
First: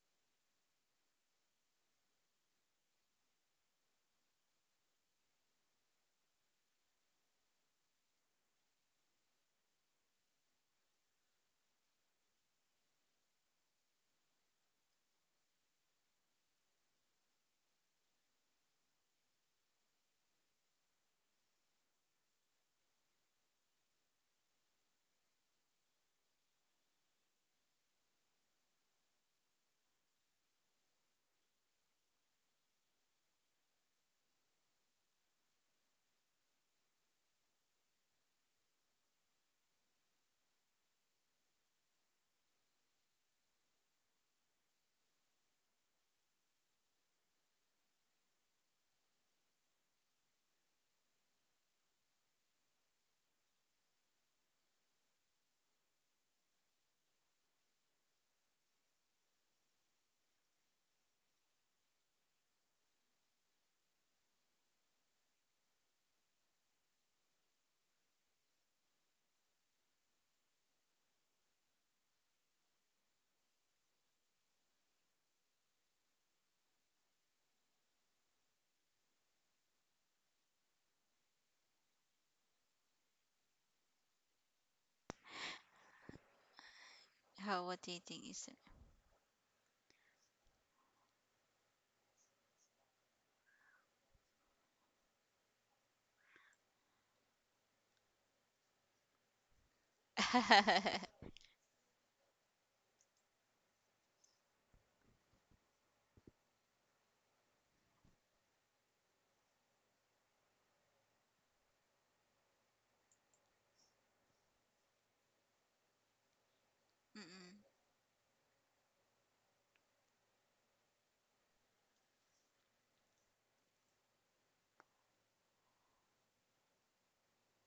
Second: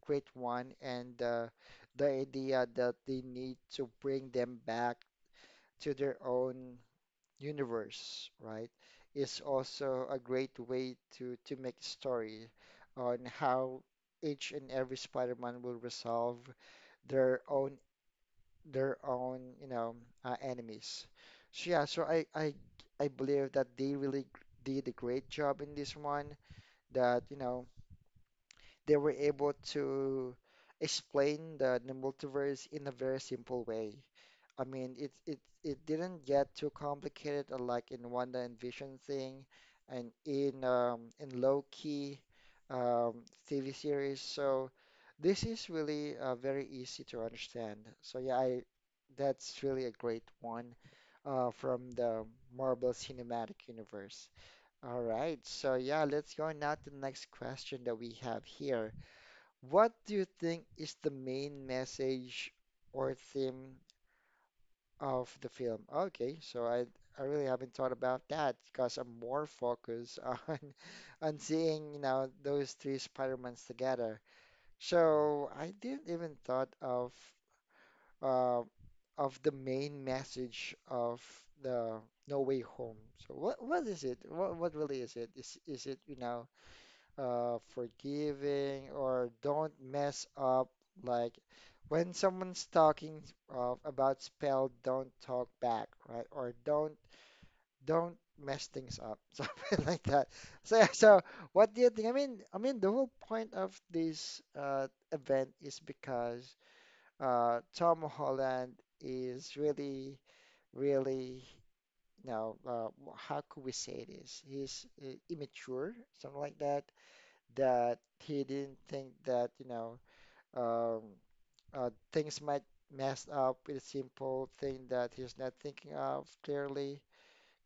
Speaker 1: great one, and the idea that they need to bring them back to their own universe, right, is also a great way to make a story on how each and every Spider-Man will resolve their own their own, you know, enemies. So yeah, so I, I believe that they really did a great job in this one. That they were able to explain the multiverse in a very simple way. I mean, it didn't get too complicated, like in Wanda and Vision thing, and in Loki um, TV series. So this is really very easy to understand. So yeah, I that's really a great one from the Marvel Cinematic Universe. All right, so yeah, let's go now to the next question that we have here. What do you think is the main message or theme of the film? Okay, I really haven't thought about that because I'm more focused on on seeing, you know, those three Spider-Mans together. So I didn't even thought of uh, of the main message of the No Way Home. So what is it? What really is it? Is it, you know,
Speaker 2: How, what do you think is it?
Speaker 1: forgiving or don't mess up. Like when someone's talking about spell, don't talk back, right? Or don't mess things up, something like that. So yeah, so what do you think? I mean the whole point of this event is because Tom Holland is really, really. You know, how could we say this? He's immature, something like that,
Speaker 2: Mm-mm.
Speaker 1: that he didn't think that, you know, um, things might mess up with a simple thing that he's not thinking of clearly.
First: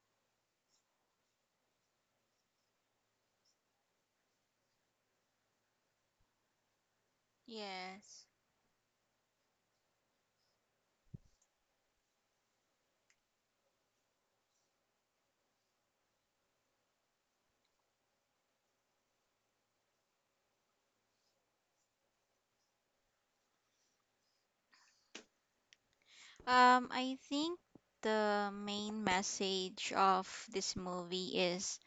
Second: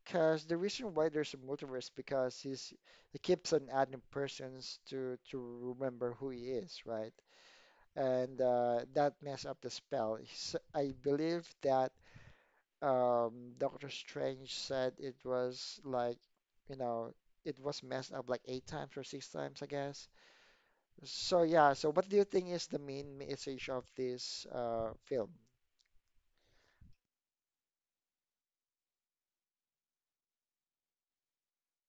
Speaker 1: Because the reason why there's a multiverse because he keeps on adding persons to remember who he is, right?
Speaker 2: Yes.
Speaker 1: And that messed up the spell. S I believe that Doctor Strange said it was like, you know, it was messed up like eight times or six times, I guess. So yeah, so what do you think is the main message of this film?
Speaker 2: I think the main message of this movie is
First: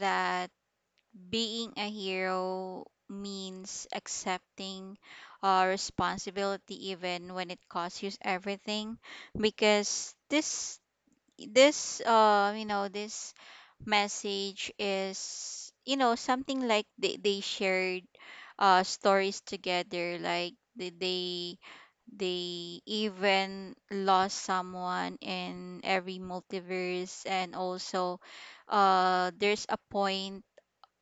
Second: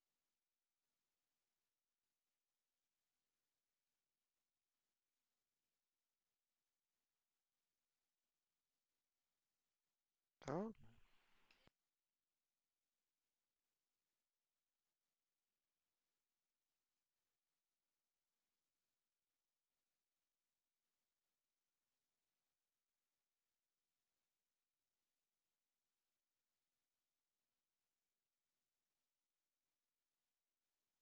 Speaker 2: that being a hero means accepting responsibility even when it costs you everything, because
Speaker 1: Oh.
Speaker 2: this message is, you know, something like they shared stories together, like they they even lost someone in every multiverse, and also there's a point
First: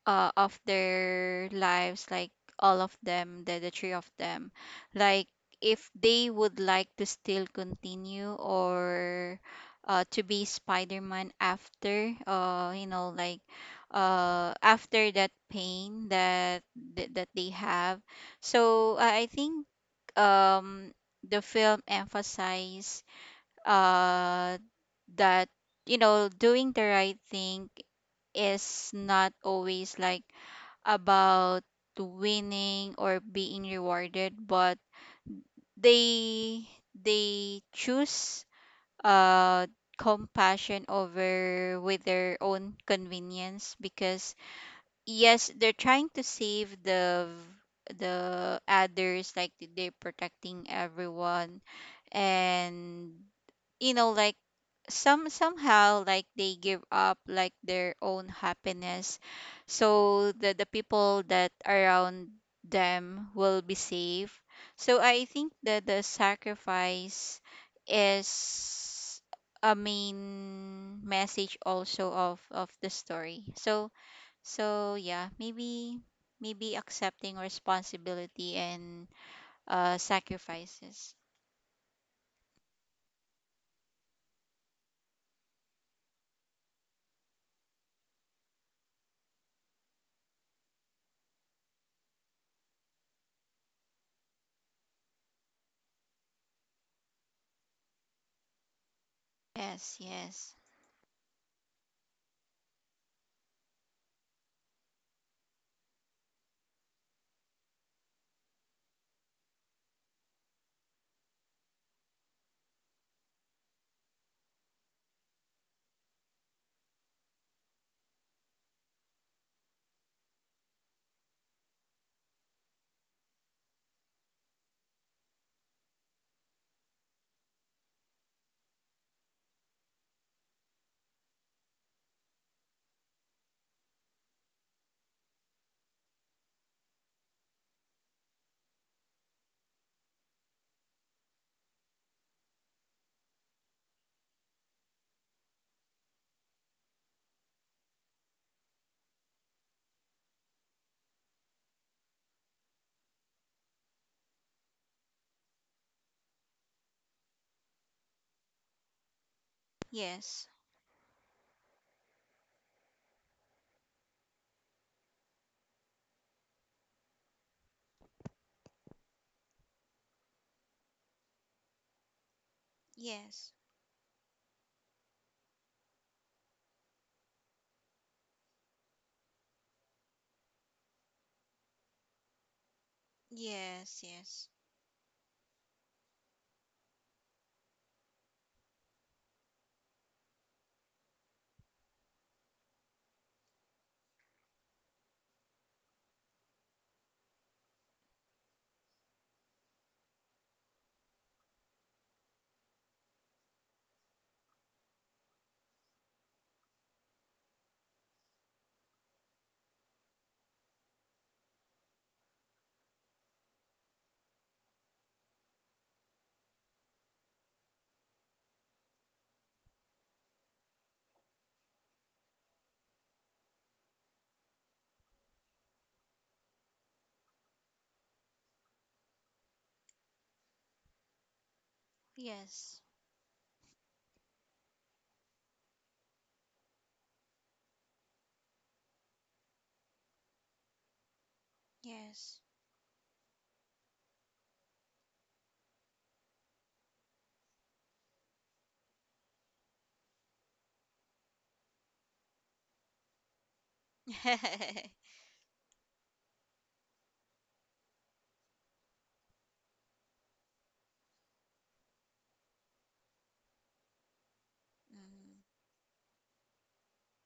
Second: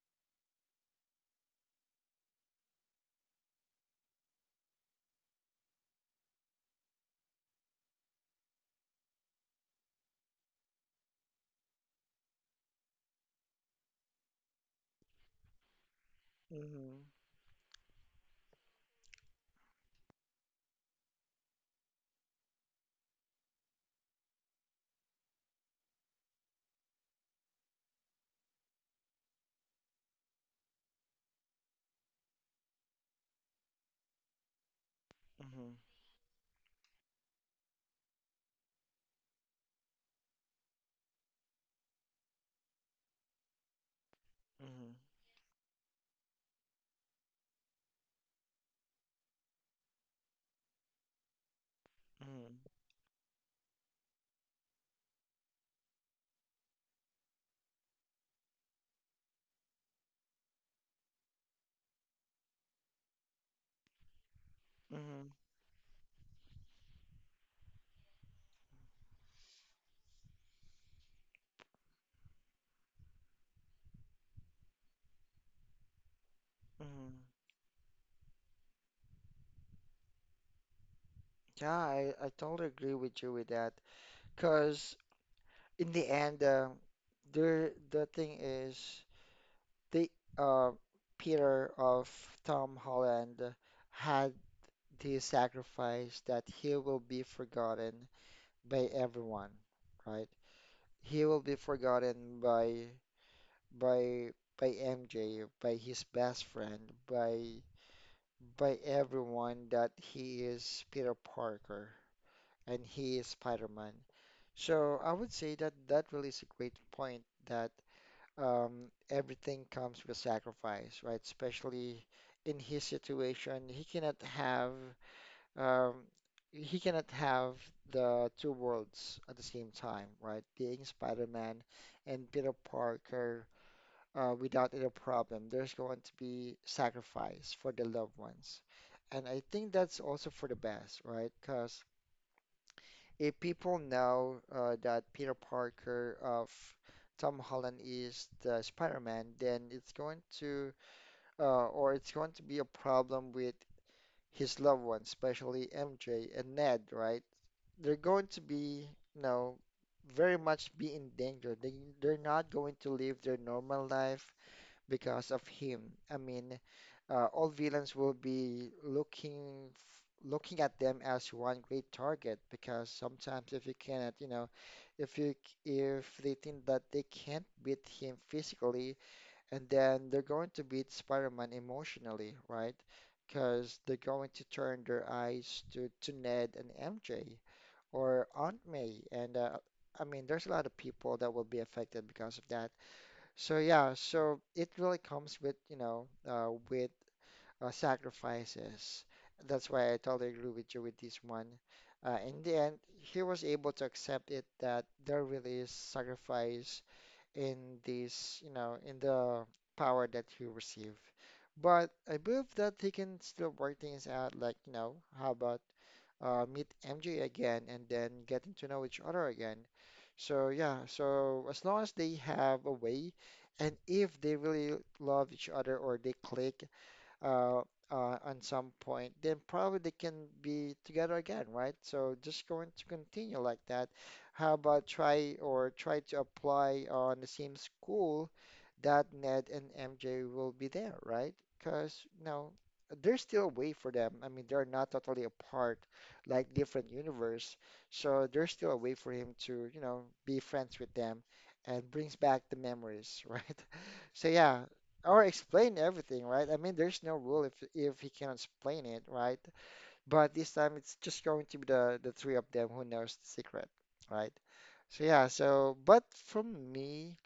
Speaker 2: of their lives, like all of them, the three of them, like if they would like to still continue or to be Spider-Man after, you know, like after that pain that
Speaker 1: Mm-hmm.
Speaker 2: that they have. So I think um, the film emphasized uh, that, you know, doing the right thing is not always like about winning or being rewarded, but
Speaker 1: Mm-hmm.
Speaker 2: they they choose uh compassion over with their own convenience, because
Speaker 1: Mm-hmm.
Speaker 2: yes they're trying to save the others, like they're protecting everyone,
Speaker 1: Mm-hmm.
Speaker 2: and you know like somehow like they give up like their own happiness so the people that around them will be safe. So I
Speaker 1: Mm-hmm.
Speaker 2: think that the sacrifice is a main message also of the story. So so yeah, maybe maybe
Speaker 1: Mm-hmm.
Speaker 2: accepting responsibility and sacrifices.
Speaker 1: Yeah, I totally agree with you with that. Because in the end, there the thing is the uh Peter of Tom Holland had the sacrifice that he will be forgotten by everyone,
Speaker 2: Yes,
Speaker 1: right?
Speaker 2: yes.
Speaker 1: He will be forgotten by by by MJ, by his best friend, by everyone that he is Peter Parker and he is Spider-Man. So I would say that that really is a great point that everything comes with sacrifice, right? Especially in his situation, um, he cannot have the two worlds at the same time, right? Being Spider-Man and Peter Parker without any problem. There's going to be sacrifice for the loved ones. And I think that's also for the best, right? Because if people know that Peter Parker of Tom Holland is the Spider-Man, then it's going to, or it's going to be a problem with his loved ones, especially MJ and Ned, right? They're going to be, you know, very
Speaker 2: Yes,
Speaker 1: much be in danger. They're not going to live their normal life because of him. I mean, all villains will be looking looking at them as one great target because
Speaker 2: yes.
Speaker 1: sometimes if you cannot, you know, if you c- if they think that they can't beat him physically, and then they're going to beat Spider-Man emotionally, right? Because they're
Speaker 2: Yes,
Speaker 1: going to
Speaker 2: yes.
Speaker 1: turn their eyes to Ned and MJ or Aunt May, and I mean, there's a lot of people that will be affected because of that. So yeah, so it really comes with, you know, with sacrifices. That's why I totally agree with you with this one. In the end, he was able to accept it that there really is sacrifice in this, you know, in the power that he received. But I believe that he can still work things out, like, you know, how about meet MJ again and then getting to know each other again. So yeah, so as long as they have a way, and if they really love each other or they click uh, on some point, then probably they can be together again, right? So just going
Speaker 2: Yes.
Speaker 1: to continue like that. How about try or try to apply on the same school that Ned and MJ will be there, right? Because, you
Speaker 2: Yes.
Speaker 1: know, there's still a way for them. I mean, they're not totally apart, like different universe. So there's still a way for him to, you know, be friends with them and brings back the memories, right? So yeah, or explain everything, right? I mean, there's no rule if he cannot explain it, right? But this time it's just going to be the three of them who knows the secret, right? So yeah,
Speaker 2: Mm.
Speaker 1: so but from me.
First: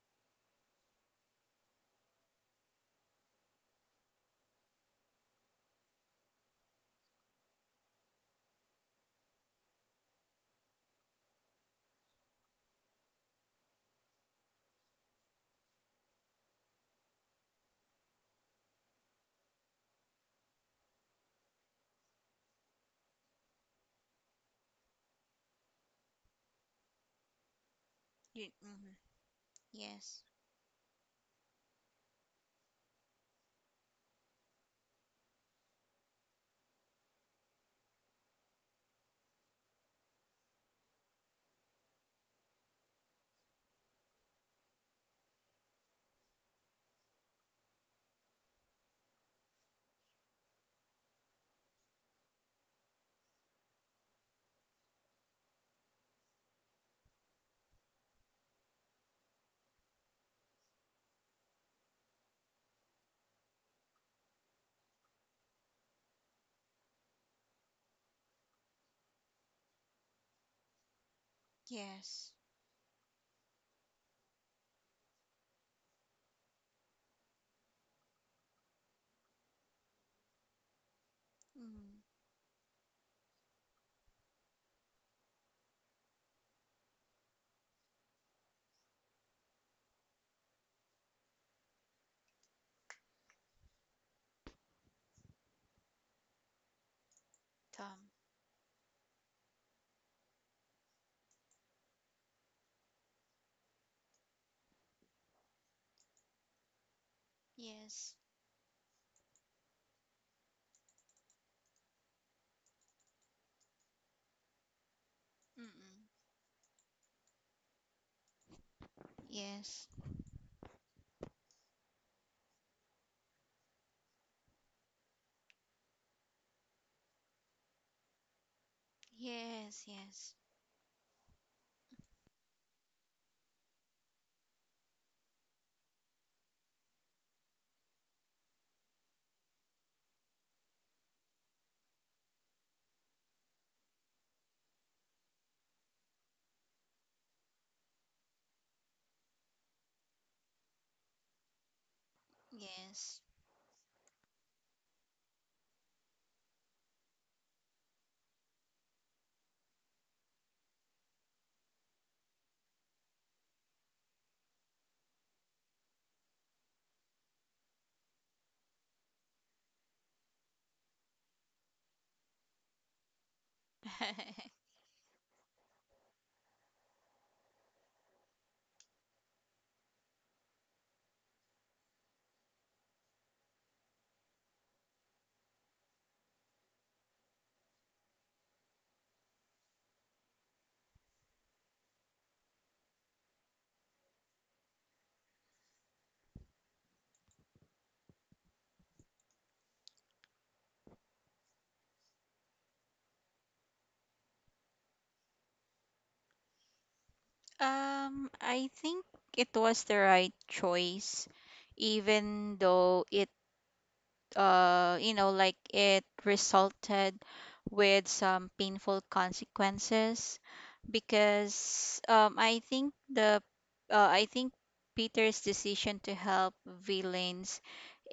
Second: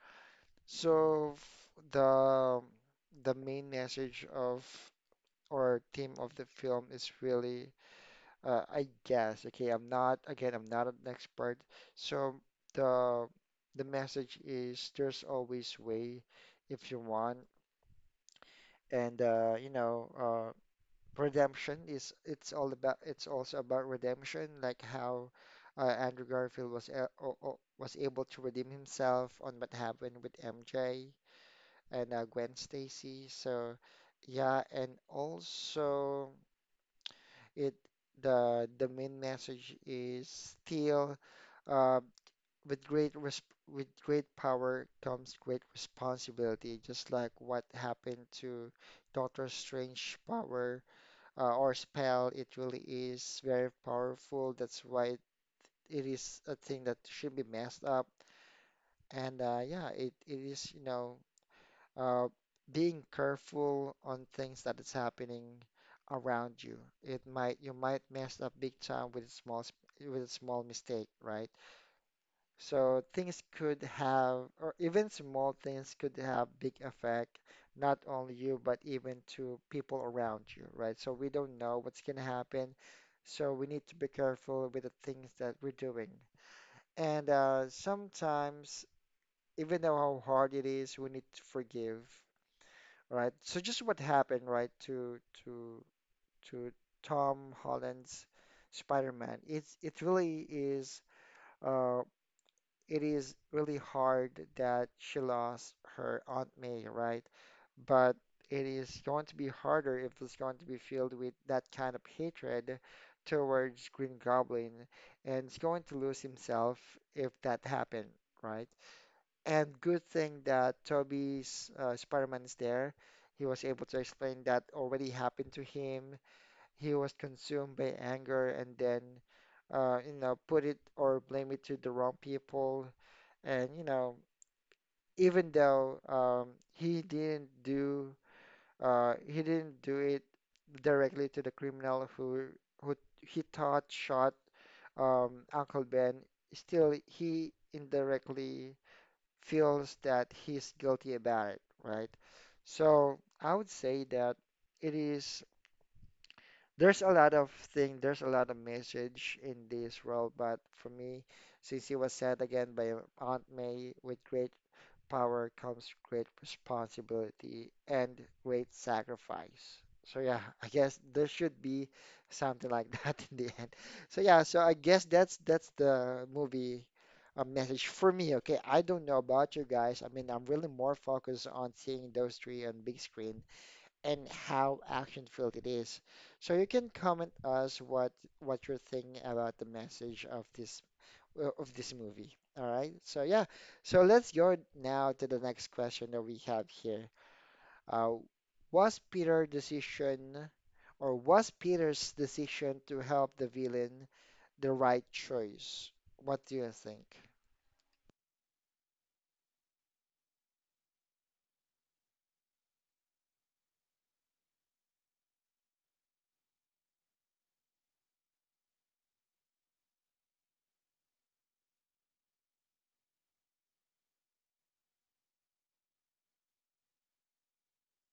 Speaker 1: So the main message of or theme of the film is really, I guess, okay, I'm not, again, I'm not an expert. So the the message is there's always way if you want, and you know, redemption is it's all about it's also about redemption, like how Andrew Garfield was a o o was able to
Speaker 2: You,
Speaker 1: redeem
Speaker 2: mm.
Speaker 1: himself on what happened
Speaker 2: Yes.
Speaker 1: with MJ and Gwen Stacy. So yeah, and also it the main message is still uh, with great resp with great power comes great responsibility, just like what happened to Doctor Strange power or spell. It really is very powerful. That's why it is a thing that should be messed up. And yeah, it is, you know, uh, being careful on things that is happening around you. It might you might mess up big time with with a small mistake, right?
Speaker 2: Yes.
Speaker 1: So things could have, or even small things could have big effect, not only you but even to people around you, right? So we don't know
Speaker 2: Mm.
Speaker 1: what's gonna happen, so we need to be careful with the things that we're doing. And sometimes, even though how hard it is, we need to forgive, right? So just what happened, right, to to to Tom
Speaker 2: Tom.
Speaker 1: Holland's Spider-Man. It really is uh it is really hard that she lost her Aunt May, right?
Speaker 2: Yes.
Speaker 1: But it is going to be harder if it's going to be filled with that kind of hatred towards Green Goblin, and he's going
Speaker 2: Mm-mm.
Speaker 1: to lose himself if that happened, right? And
Speaker 2: Yes.
Speaker 1: good thing that Toby's Spider-Man is there. He was able to explain that already happened to him. He was consumed by anger and then,
Speaker 2: Yes,
Speaker 1: you
Speaker 2: yes.
Speaker 1: know, put it or blame it to the wrong people. And, you know, even though he didn't do it directly to the criminal who who he thought shot Uncle Ben, still he indirectly feels that he's guilty about it, right? So
Speaker 2: Yes.
Speaker 1: I would say that it is, there's a lot of thing, there's a lot of message in this role, but for me, since it was said again by Aunt May, with great power comes great responsibility and great sacrifice. So yeah, I guess there should be something like that in the end. So yeah, so I guess that's the movie a message for me. Okay, I don't know about you guys. I mean, I'm really more focused on seeing those three on big screen and how action filled it is. So you can comment us what you're thinking about the message of this movie. All right. So yeah. So let's go now to the next question that we have here. Uh, was Peter's decision to help the villain the right choice? What do you think?
Speaker 2: I think it was the right choice, even though you know, like it resulted with some painful consequences. Because I think the I think Peter's decision to help villains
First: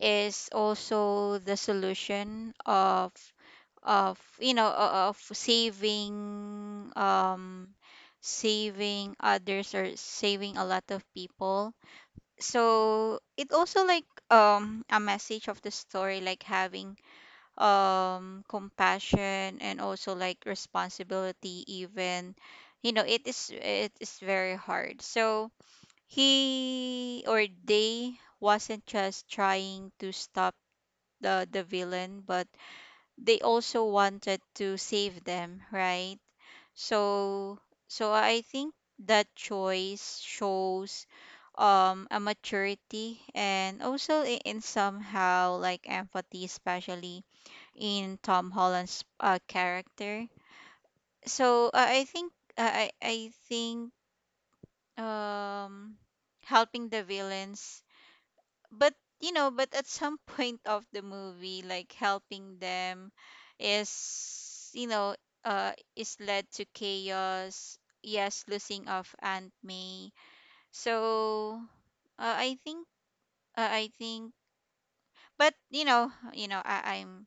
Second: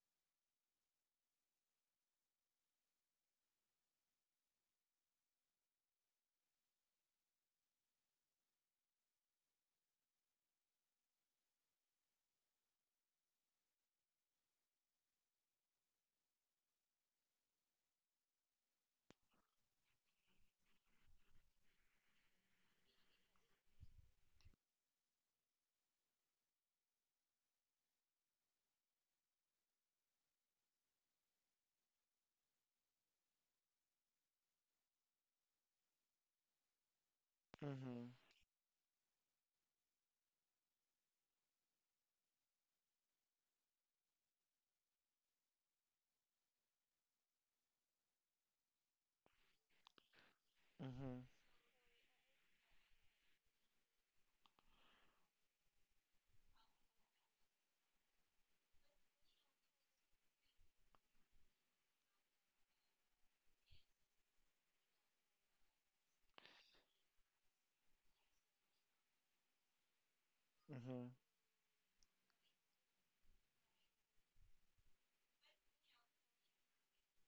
Speaker 2: is also the solution of of saving saving others or saving a lot of people. So it also like a message of the story, like having compassion and also like responsibility, even you know it is very hard. So he or they wasn't just trying to stop the villain, but they also wanted to save them, right? so
Speaker 1: Mm-hmm.
Speaker 2: so i think that choice shows a maturity and also in somehow like empathy, especially in Tom Holland's character.
Speaker 1: Mm-hmm.
Speaker 2: So I think I think um helping the villains, but but at some point of the movie, like helping them is is led to chaos. Yes, losing of Aunt May.
Speaker 1: Mm-hmm.
Speaker 2: So uh, I think I think, but I'm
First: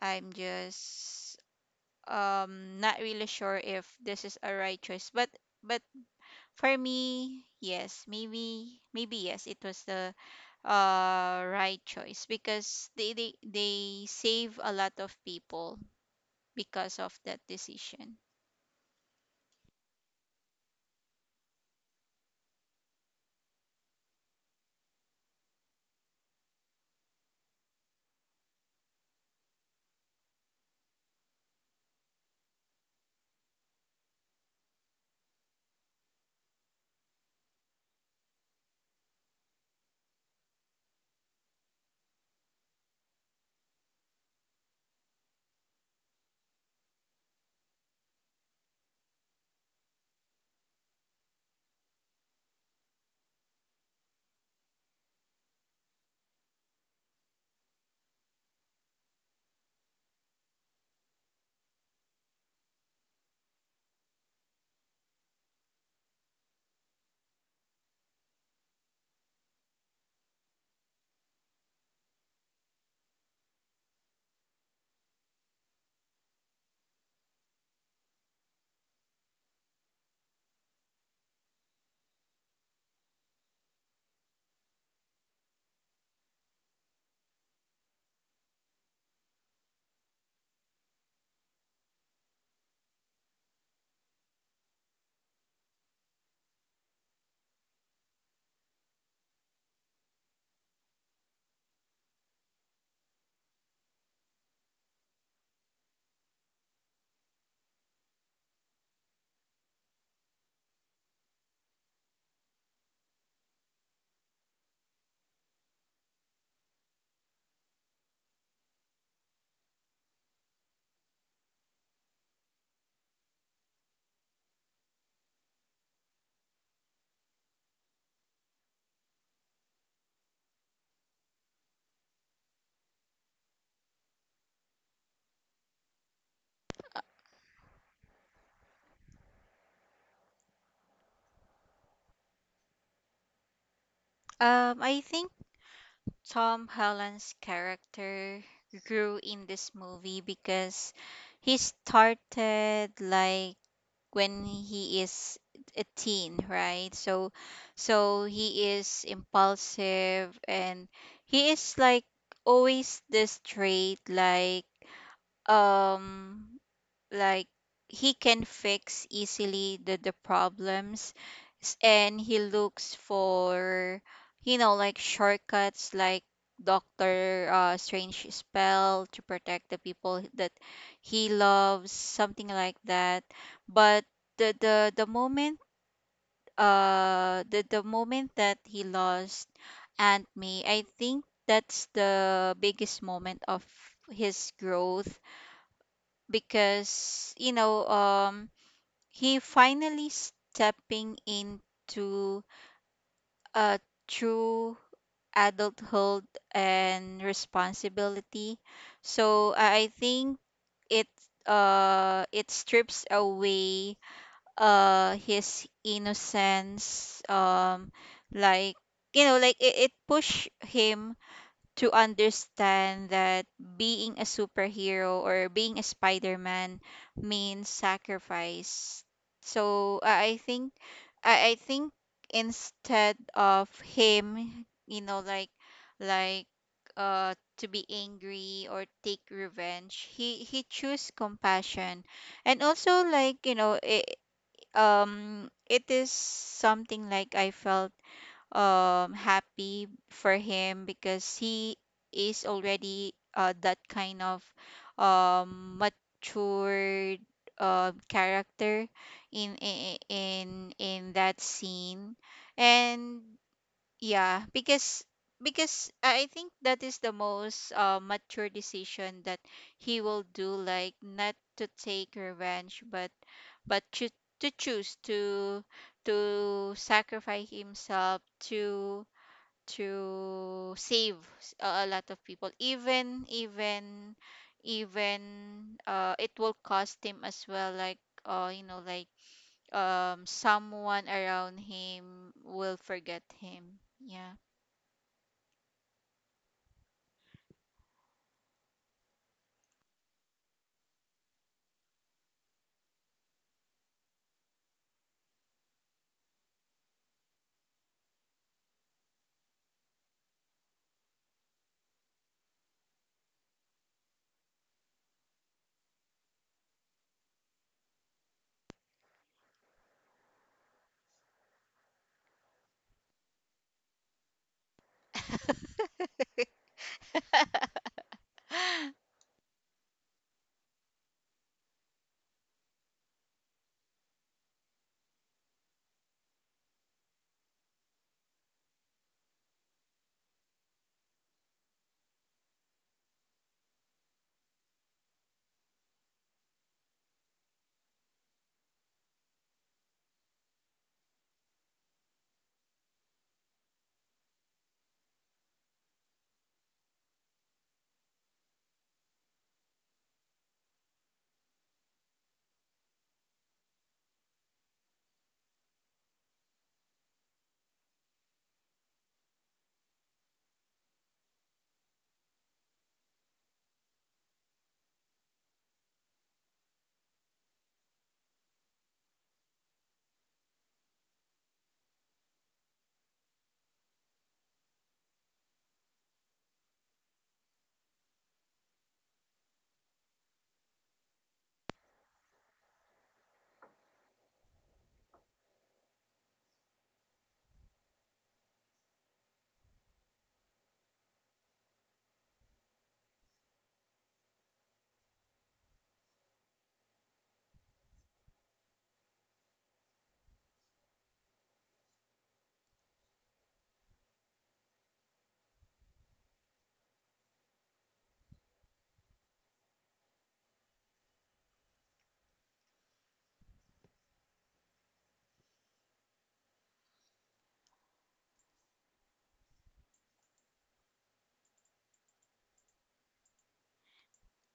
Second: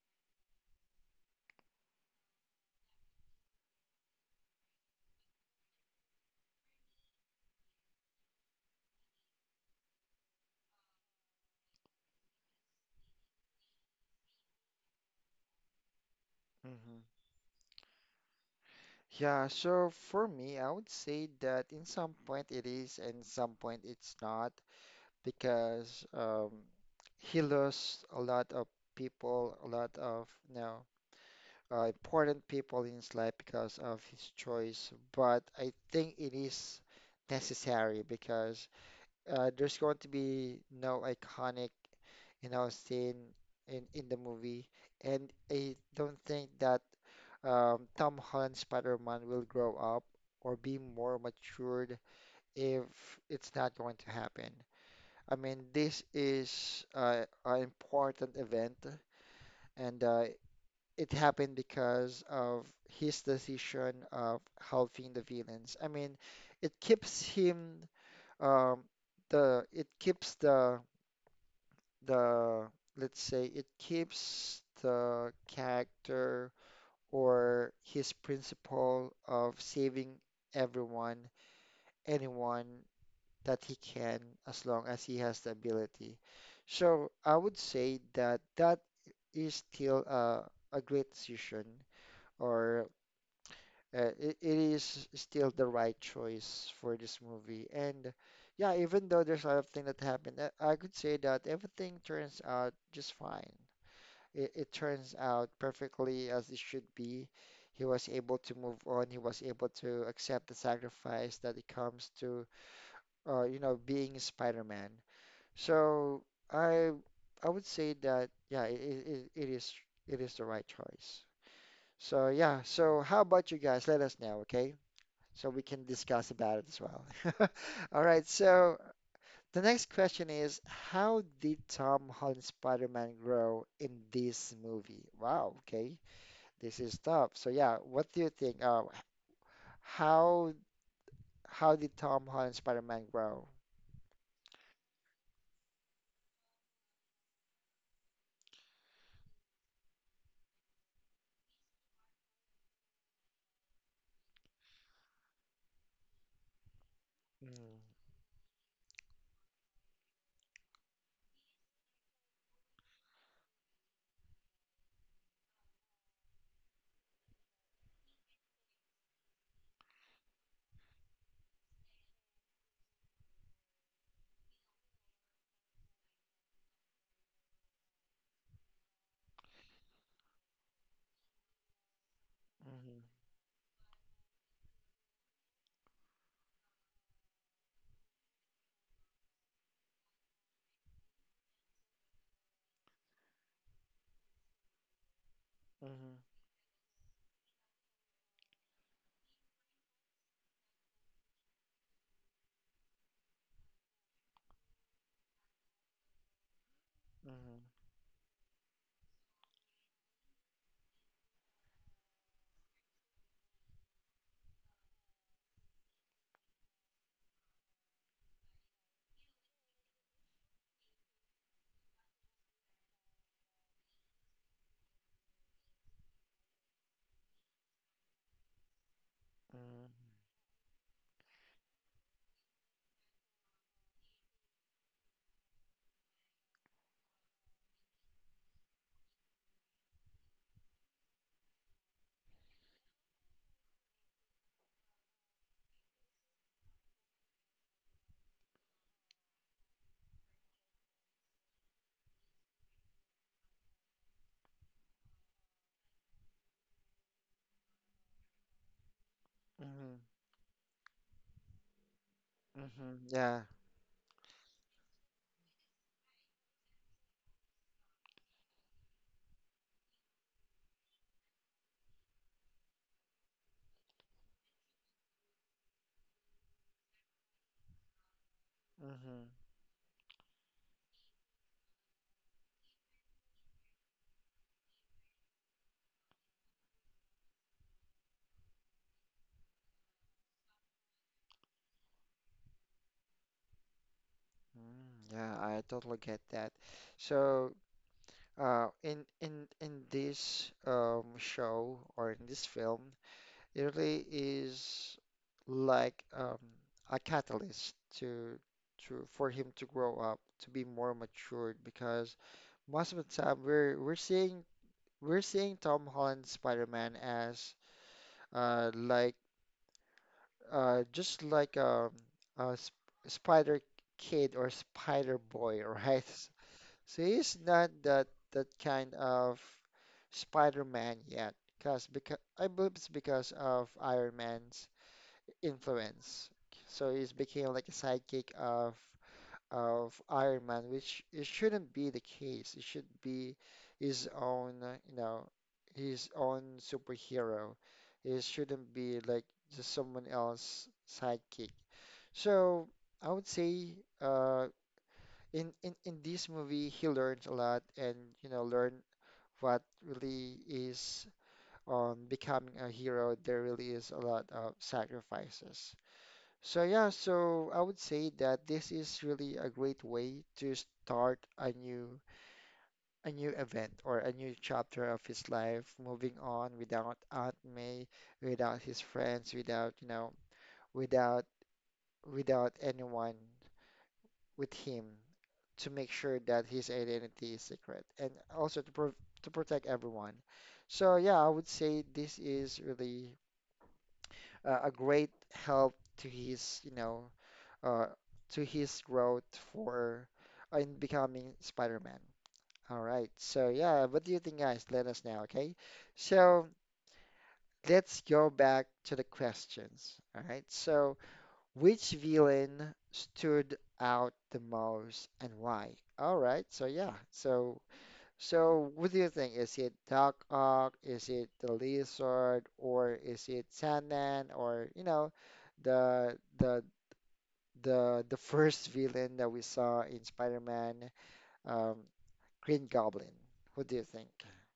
Speaker 2: I'm just not really sure if this is a right choice, but but for me, yes, maybe yes, it was the right choice because they save a lot of people because of
Speaker 1: Mm-hmm.
Speaker 2: that decision.
Speaker 1: Yeah, so for me, I would say that in some point it is and some point it's not because he lost a lot of people, a lot of you know, important people in his life because of his choice. But I think it is necessary because there's going to be no iconic, you know, scene in the movie, and I don't think that Tom Holland Spider-Man will grow up or be more matured if it's not going to happen. I mean, this is an important event, and it happened because of his decision of helping the villains. I mean, it keeps him um, it keeps the let's say it keeps the character or his principle of saving everyone, anyone that he can, as long as he has the ability. So I would say that that is still a great decision, or it is still the right choice for this movie. And yeah, even though there's a lot of things that happened, I could say that everything turns out just fine, it turns out perfectly as it should be. He was able to move on. He was able to accept the sacrifice that it comes to, you know, being Spider-Man. So I I would say that yeah, it is it is the right choice. So yeah, so how about you guys? Let us know, okay? So we can discuss about it as well. All right, so the next question is, how did Tom Holland's Spider-Man grow in this movie? Wow, okay. This is tough. So yeah, what do you think? How how did Tom Holland Spider-Man grow?
Speaker 2: I think Tom Holland's character grew in this movie because he started like when he is a teen, right? So
Speaker 1: Mhm.
Speaker 2: so he is impulsive and he is like always this trait, um like he can fix easily the problems, and he looks for you know like shortcuts like doctor strange spell to protect the people that he loves, something like
Speaker 1: Mhm.
Speaker 2: that. But the the, the moment the moment that he lost Aunt May, I think that's the biggest moment of his growth
Speaker 1: Mhm.
Speaker 2: because you know he finally stepping into a true adulthood and
Speaker 1: Mhm.
Speaker 2: responsibility. So I think it it strips away his innocence. Like you know like it push him to understand that being a superhero or being a Spider-Man means sacrifice. So I think instead of him, you know, like like to be angry or take revenge, he choose compassion. And also like, you know, it is something like I felt happy for him because he is already that kind of matured character in, in
Speaker 1: Mhm.
Speaker 2: in in that scene.
Speaker 1: Mhm. Mhm.
Speaker 2: And
Speaker 1: Yeah.
Speaker 2: yeah, because I think that is the most mature decision that he will do, like not to take revenge, but to choose to sacrifice himself to
Speaker 1: Mhm.
Speaker 2: save a lot of people, even even it will cost him as well, like you know, like someone around him will forget him. Yeah.
Speaker 1: Mhm. Yeah, I totally get that. So, in this show or in this film, it really is like a catalyst to for him to grow up, to be more matured because most of the time we're seeing we're seeing Tom Holland Spider-Man as like just like a sp Spider Kid or Spider Boy, right? So he's not that kind of Spider-Man yet, because I believe it's because of Iron Man's influence. So he's became like a sidekick of Iron Man, which it shouldn't be the case. It should be his own, you know, his own superhero. It shouldn't be like just someone else's sidekick. So I would say, in this movie, he learned a lot, and you know, learned what really is on becoming a hero. There really is a lot of sacrifices. So yeah, so I would say that this is really a great way to start a new event or a new chapter of his life, moving on without Aunt May, without his friends, without, you know, without without anyone with him to make sure that his identity is secret and also to pro to protect everyone. So yeah, I would say this is really a great help to his, you know, uh, to his growth for in becoming Spider-Man. All right. So yeah, what do you think, guys? Let us know, okay? So let's go back to the questions. All right. So which villain stood out the most and why? All right. So yeah. So so what do you think? Is it Doc Ock? Is it the Lizard? Or is it Sandman? Or you know, the the first villain that we saw in Spider-Man, um, Green Goblin. What do you think?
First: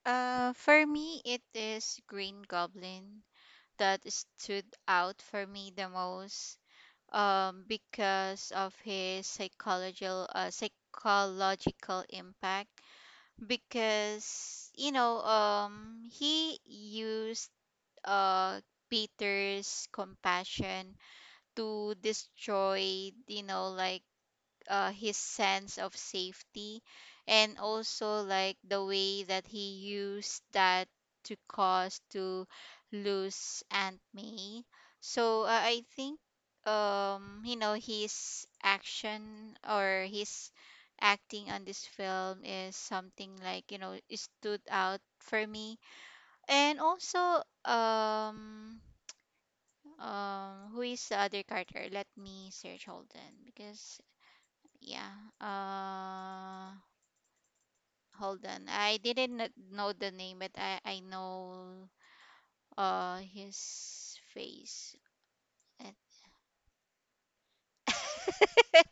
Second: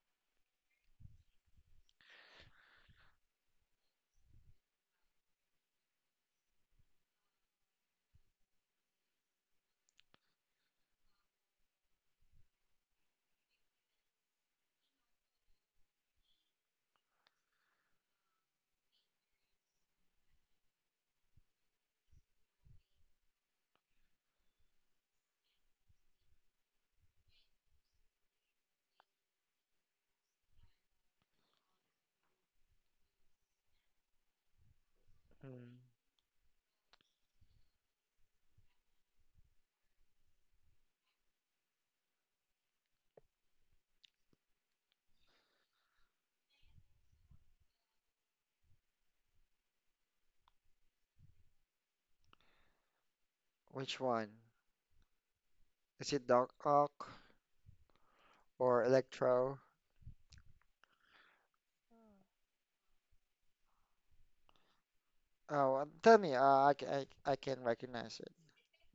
Speaker 2: Uh, for me, it is Green Goblin that stood out for me the most, because of his psychological psychological impact. Because you know, he used uh Peter's compassion to destroy, you know, like his sense of safety and also like the way that he used that to cause to lose Aunt May. So
Speaker 1: Mm.
Speaker 2: I think you know his action or his acting on this film is something like you know it stood out for me. And also who is the other character? Let me search, hold on,
Speaker 1: Which
Speaker 2: because
Speaker 1: one?
Speaker 2: yeah.
Speaker 1: Is it Doc
Speaker 2: Uh,
Speaker 1: Ock
Speaker 2: hold on.
Speaker 1: or
Speaker 2: I didn't
Speaker 1: Electro?
Speaker 2: know the name, but I know his face.
Speaker 1: Oh, tell me. I, c- I I can recognize it.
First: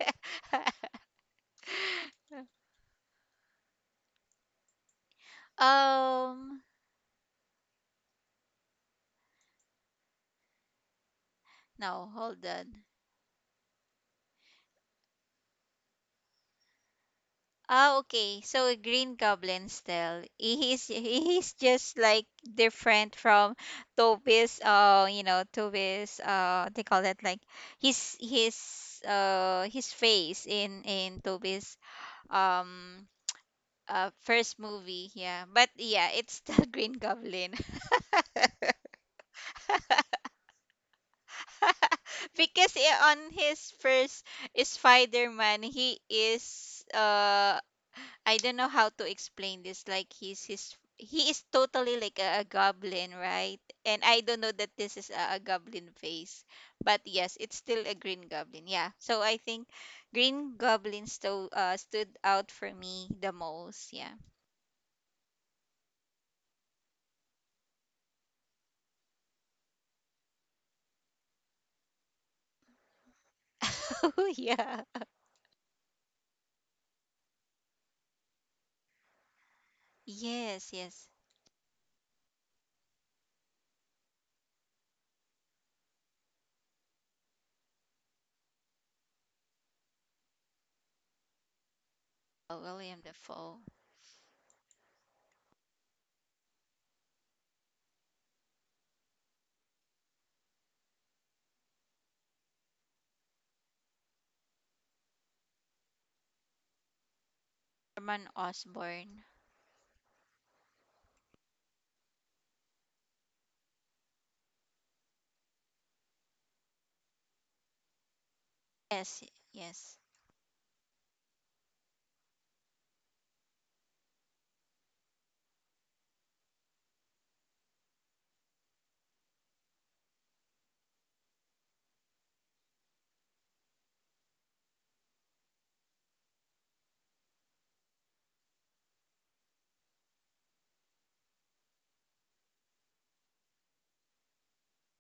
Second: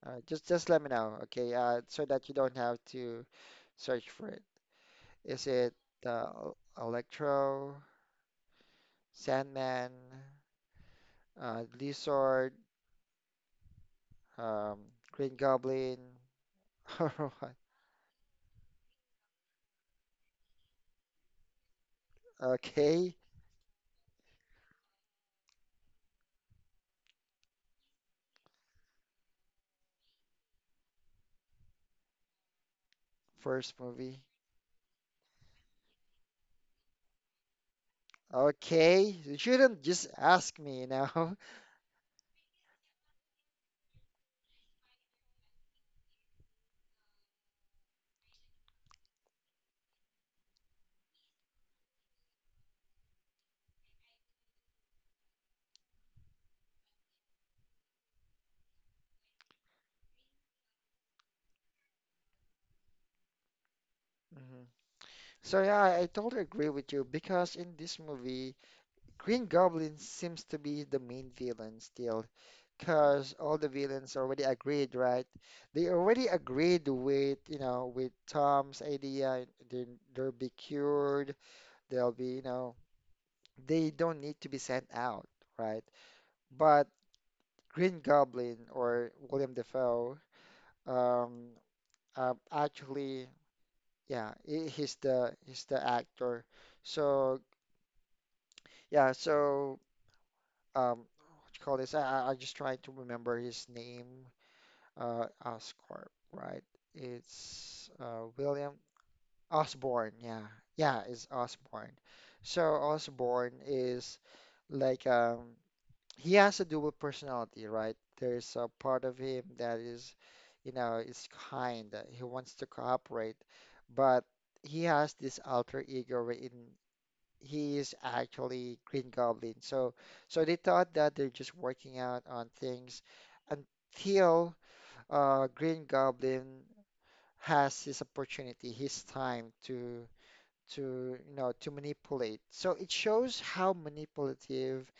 Speaker 1: Just let me know, okay? So that you don't have to search for it. Is it
Speaker 2: um.
Speaker 1: Electro, Sandman,
Speaker 2: No, hold
Speaker 1: Lizard,
Speaker 2: on.
Speaker 1: um, Green Goblin? All right.
Speaker 2: Ah, okay. So Green Goblin still. He's just like
Speaker 1: Okay.
Speaker 2: different from Toby's. You know, Toby's. They call that like his his his face in Toby's um
Speaker 1: First movie.
Speaker 2: first movie, yeah. But yeah, it's the Green Goblin.
Speaker 1: Okay, you shouldn't just ask me, you know.
Speaker 2: Because on his first Spider-Man, he is I don't know how to explain this, like he is totally like a goblin, right? And I don't know that this is a goblin face, but yes, it's still a Green Goblin. Yeah, so I think Green Goblin stood out for me the most. Yeah.
Speaker 1: Hmm. So yeah, I totally agree with you because in this movie, Green Goblin seems to be the main villain still, because all the villains already
Speaker 2: Yeah.
Speaker 1: agreed, right? They already agreed with, you know, with Tom's idea, they, they'll be
Speaker 2: Yes, yes.
Speaker 1: cured, they'll be, you know, they don't need to be sent out, right? But Green Goblin or William Dafoe, um,
Speaker 2: Oh, William
Speaker 1: actually.
Speaker 2: Dafoe.
Speaker 1: Yeah, he's the actor. So yeah, so what you call this? I just trying to remember his name. Oscorp, right? It's
Speaker 2: Norman
Speaker 1: William
Speaker 2: Osborn.
Speaker 1: Osborne. Yeah, yeah, it's Osborne. So Osborne is like he has a dual personality, right? There's a part of
Speaker 2: Yes,
Speaker 1: him that
Speaker 2: yes,
Speaker 1: is, you know, is kind. He wants to cooperate, but he has this alter ego wherein he is actually Green Goblin. So so they thought that they're just working out on things until Green Goblin has his opportunity, his time to you know to manipulate. So it shows how manipulative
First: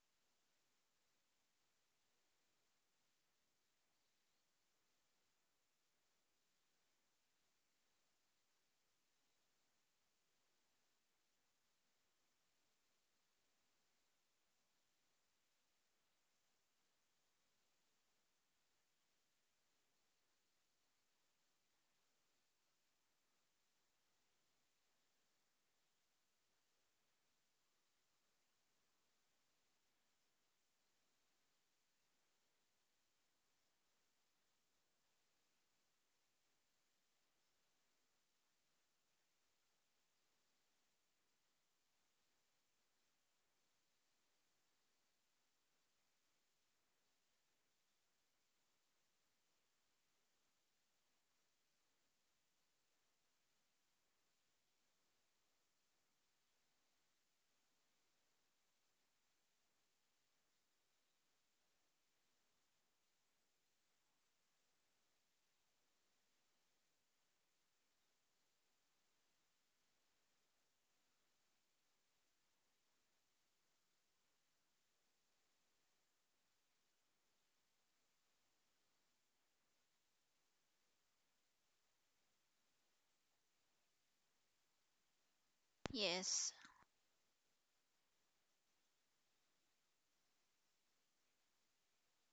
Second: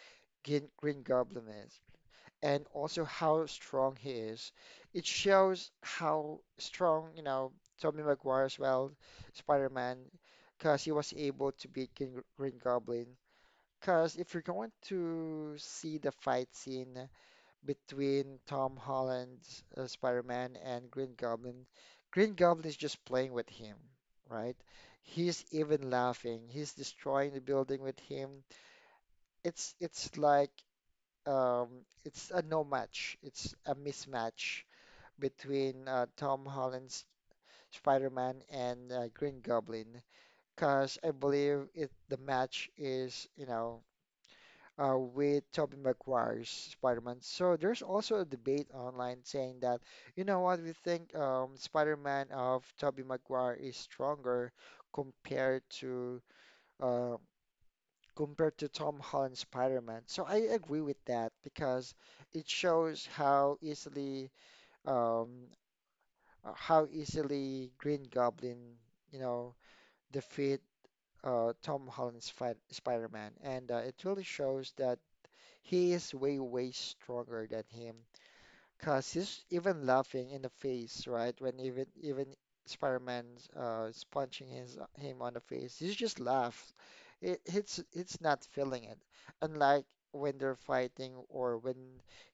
Speaker 1: Green Goblin is. And also how strong he is. It shows how strong, you know, Tobey Maguire as well, Spider-Man, because he was able to beat Green Goblin because if you're going to see the fight scene between Tom Holland's Spider-Man and Green Goblin, Green Goblin is just playing with him, right? He's even laughing. He's destroying the building with him. It's like um, it's a no match. It's a mismatch between Tom Holland's Spider-Man and Green Goblin. Because I believe it the match is, you know with Tobey Maguire's Spider-Man. So there's also a debate online saying that, you know what, we think Spider-Man of Tobey Maguire is stronger compared to uh, compared to Tom Holland's Spider-Man. So I agree with that because it shows um, how easily Green Goblin, you know, defeat Tom Holland's Spider-Man, and it really shows that he is way, way stronger than him. Cause he's even laughing in the face, right? When even Spider-Man's is punching his him on the face, he's just
Speaker 2: yes.
Speaker 1: laugh. It's not feeling it. Unlike when they're fighting or when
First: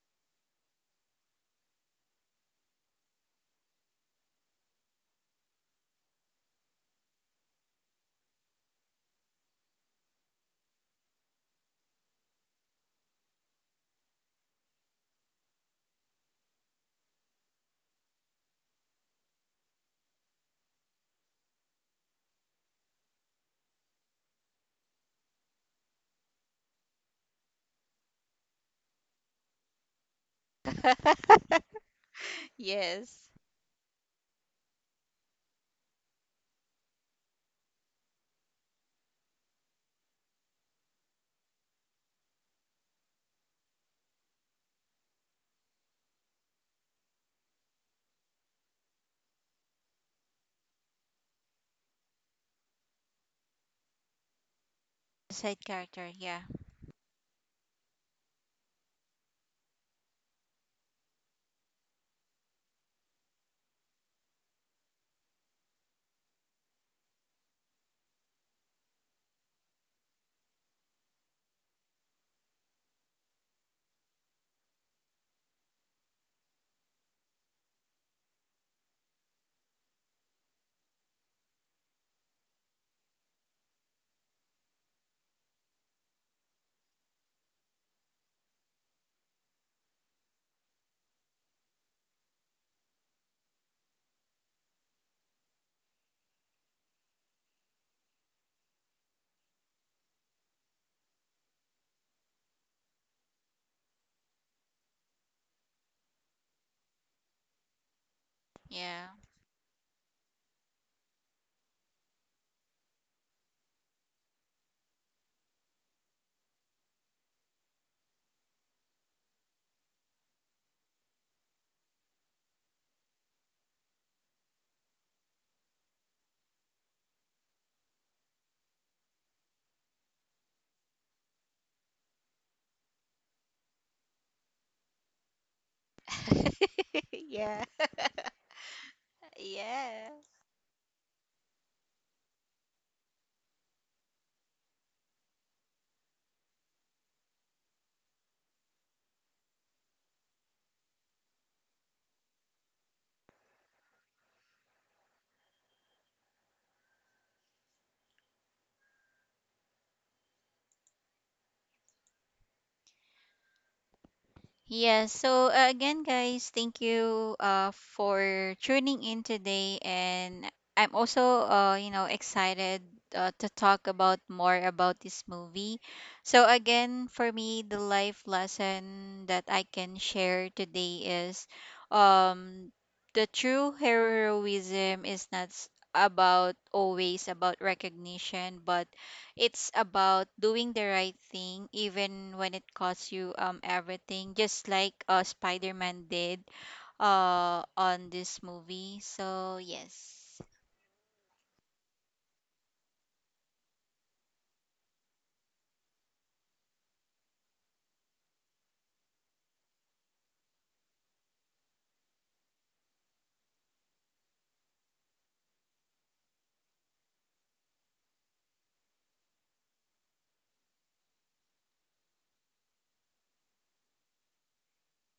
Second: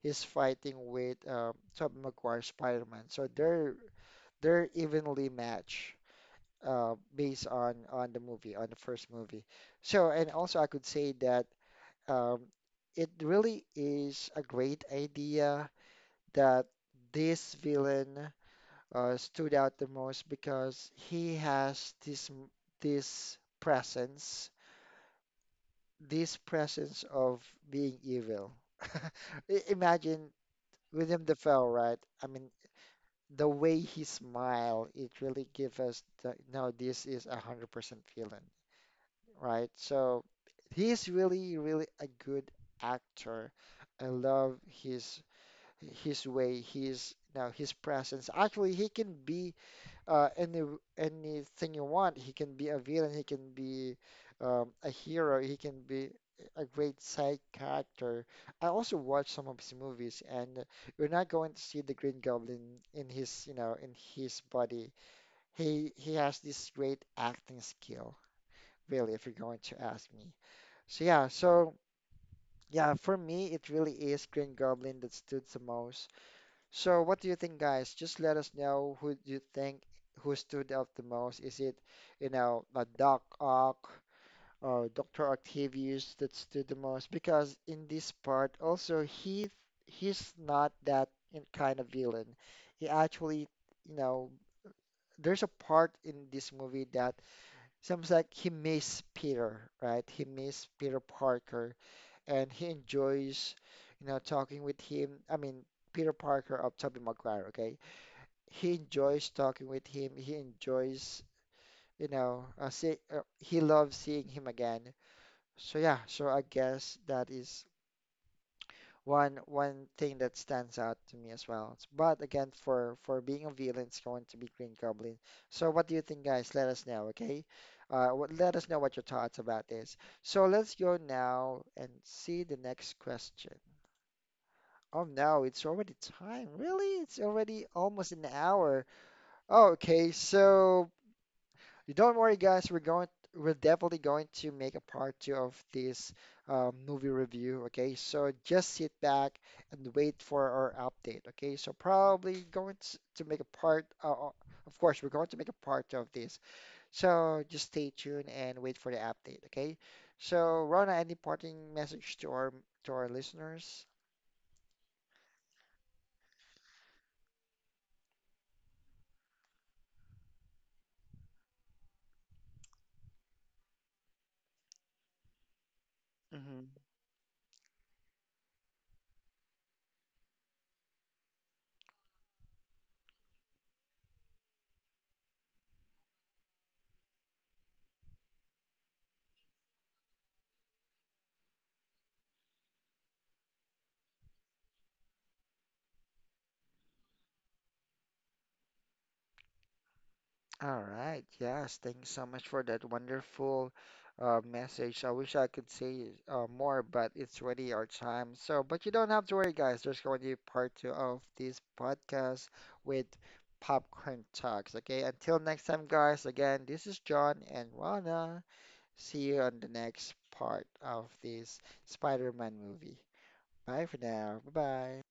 Speaker 1: he's fighting with Tobey Maguire Spider-Man. So they're evenly matched based on the movie, on the first movie. So and also I could say that um, it really is a great idea that this villain stood out the most because he has this this presence, this presence of being evil. Imagine William Dafoe, right? I mean,
Speaker 2: Yes.
Speaker 1: the way he smile, it really gives us the, no, this is 100% villain, right? So he's really, really a good actor. I love his way, his now his presence. Actually, he can be uh, any anything you want. He can be a villain. He can be a hero. He
Speaker 2: Side
Speaker 1: can
Speaker 2: character,
Speaker 1: be
Speaker 2: yeah,
Speaker 1: a great side character. I also watched some of his movies, and you're not going to see the Green Goblin in his you know in his body. He has this great acting skill, really, if you're going to ask me. So yeah, so. Yeah, for me, it really is Green Goblin that stood the most so, what do you think, guys? Just let us know who do you think who stood out the most. Is it, you know, a Doc Ock or Dr. Octavius that stood the most? Because in this part, also he's not that kind of villain. He actually, you know, there's a part in this movie that seems like he miss Peter, right? He miss Peter Parker, and he enjoys, you know, talking with him. I mean, Peter Parker of Tobey Maguire, okay? He
Speaker 2: yeah.
Speaker 1: enjoys talking with him. He enjoys, you know, he loves seeing him again. So yeah, so I guess that is one one thing that stands out to me as well. But again, for being a villain, it's going to be Green Goblin. So what do you think, guys? Let us know, okay? Let us know what your thoughts about this. So let's go now and see the next question. Oh no, it's already time. Really? It's
Speaker 2: Yeah.
Speaker 1: already almost an hour. Oh,
Speaker 2: Yeah.
Speaker 1: okay, so don't worry, guys. We're going. We're definitely going to make a part two of this movie review. Okay, so just sit back and wait for our update. Okay, so probably going to make a part. Of course, we're going to make a part two of this. So just stay tuned and wait for the update. Okay. So, Rona, any parting message to our listeners?
Speaker 2: Yeah, so again, guys, thank you for tuning in today. And I'm also, you know, excited to talk about more about this movie. So,
Speaker 1: Hmm.
Speaker 2: again, for me, the life lesson that I can share today is um, the true heroism is not about always about recognition, but it's about doing the right thing even when it costs you everything, just like Spider-Man did on this movie. So yes.
Speaker 1: All right. Yes. Thank you so much for that wonderful message. I wish I could say more, but it's already our time. So, but you don't have to worry, guys. There's going to be part two of this podcast with Popcorn Talks. Okay. Until next time, guys. Again, this is John and Rana. See you on the next part of this Spider-Man movie. Bye for now. Bye bye.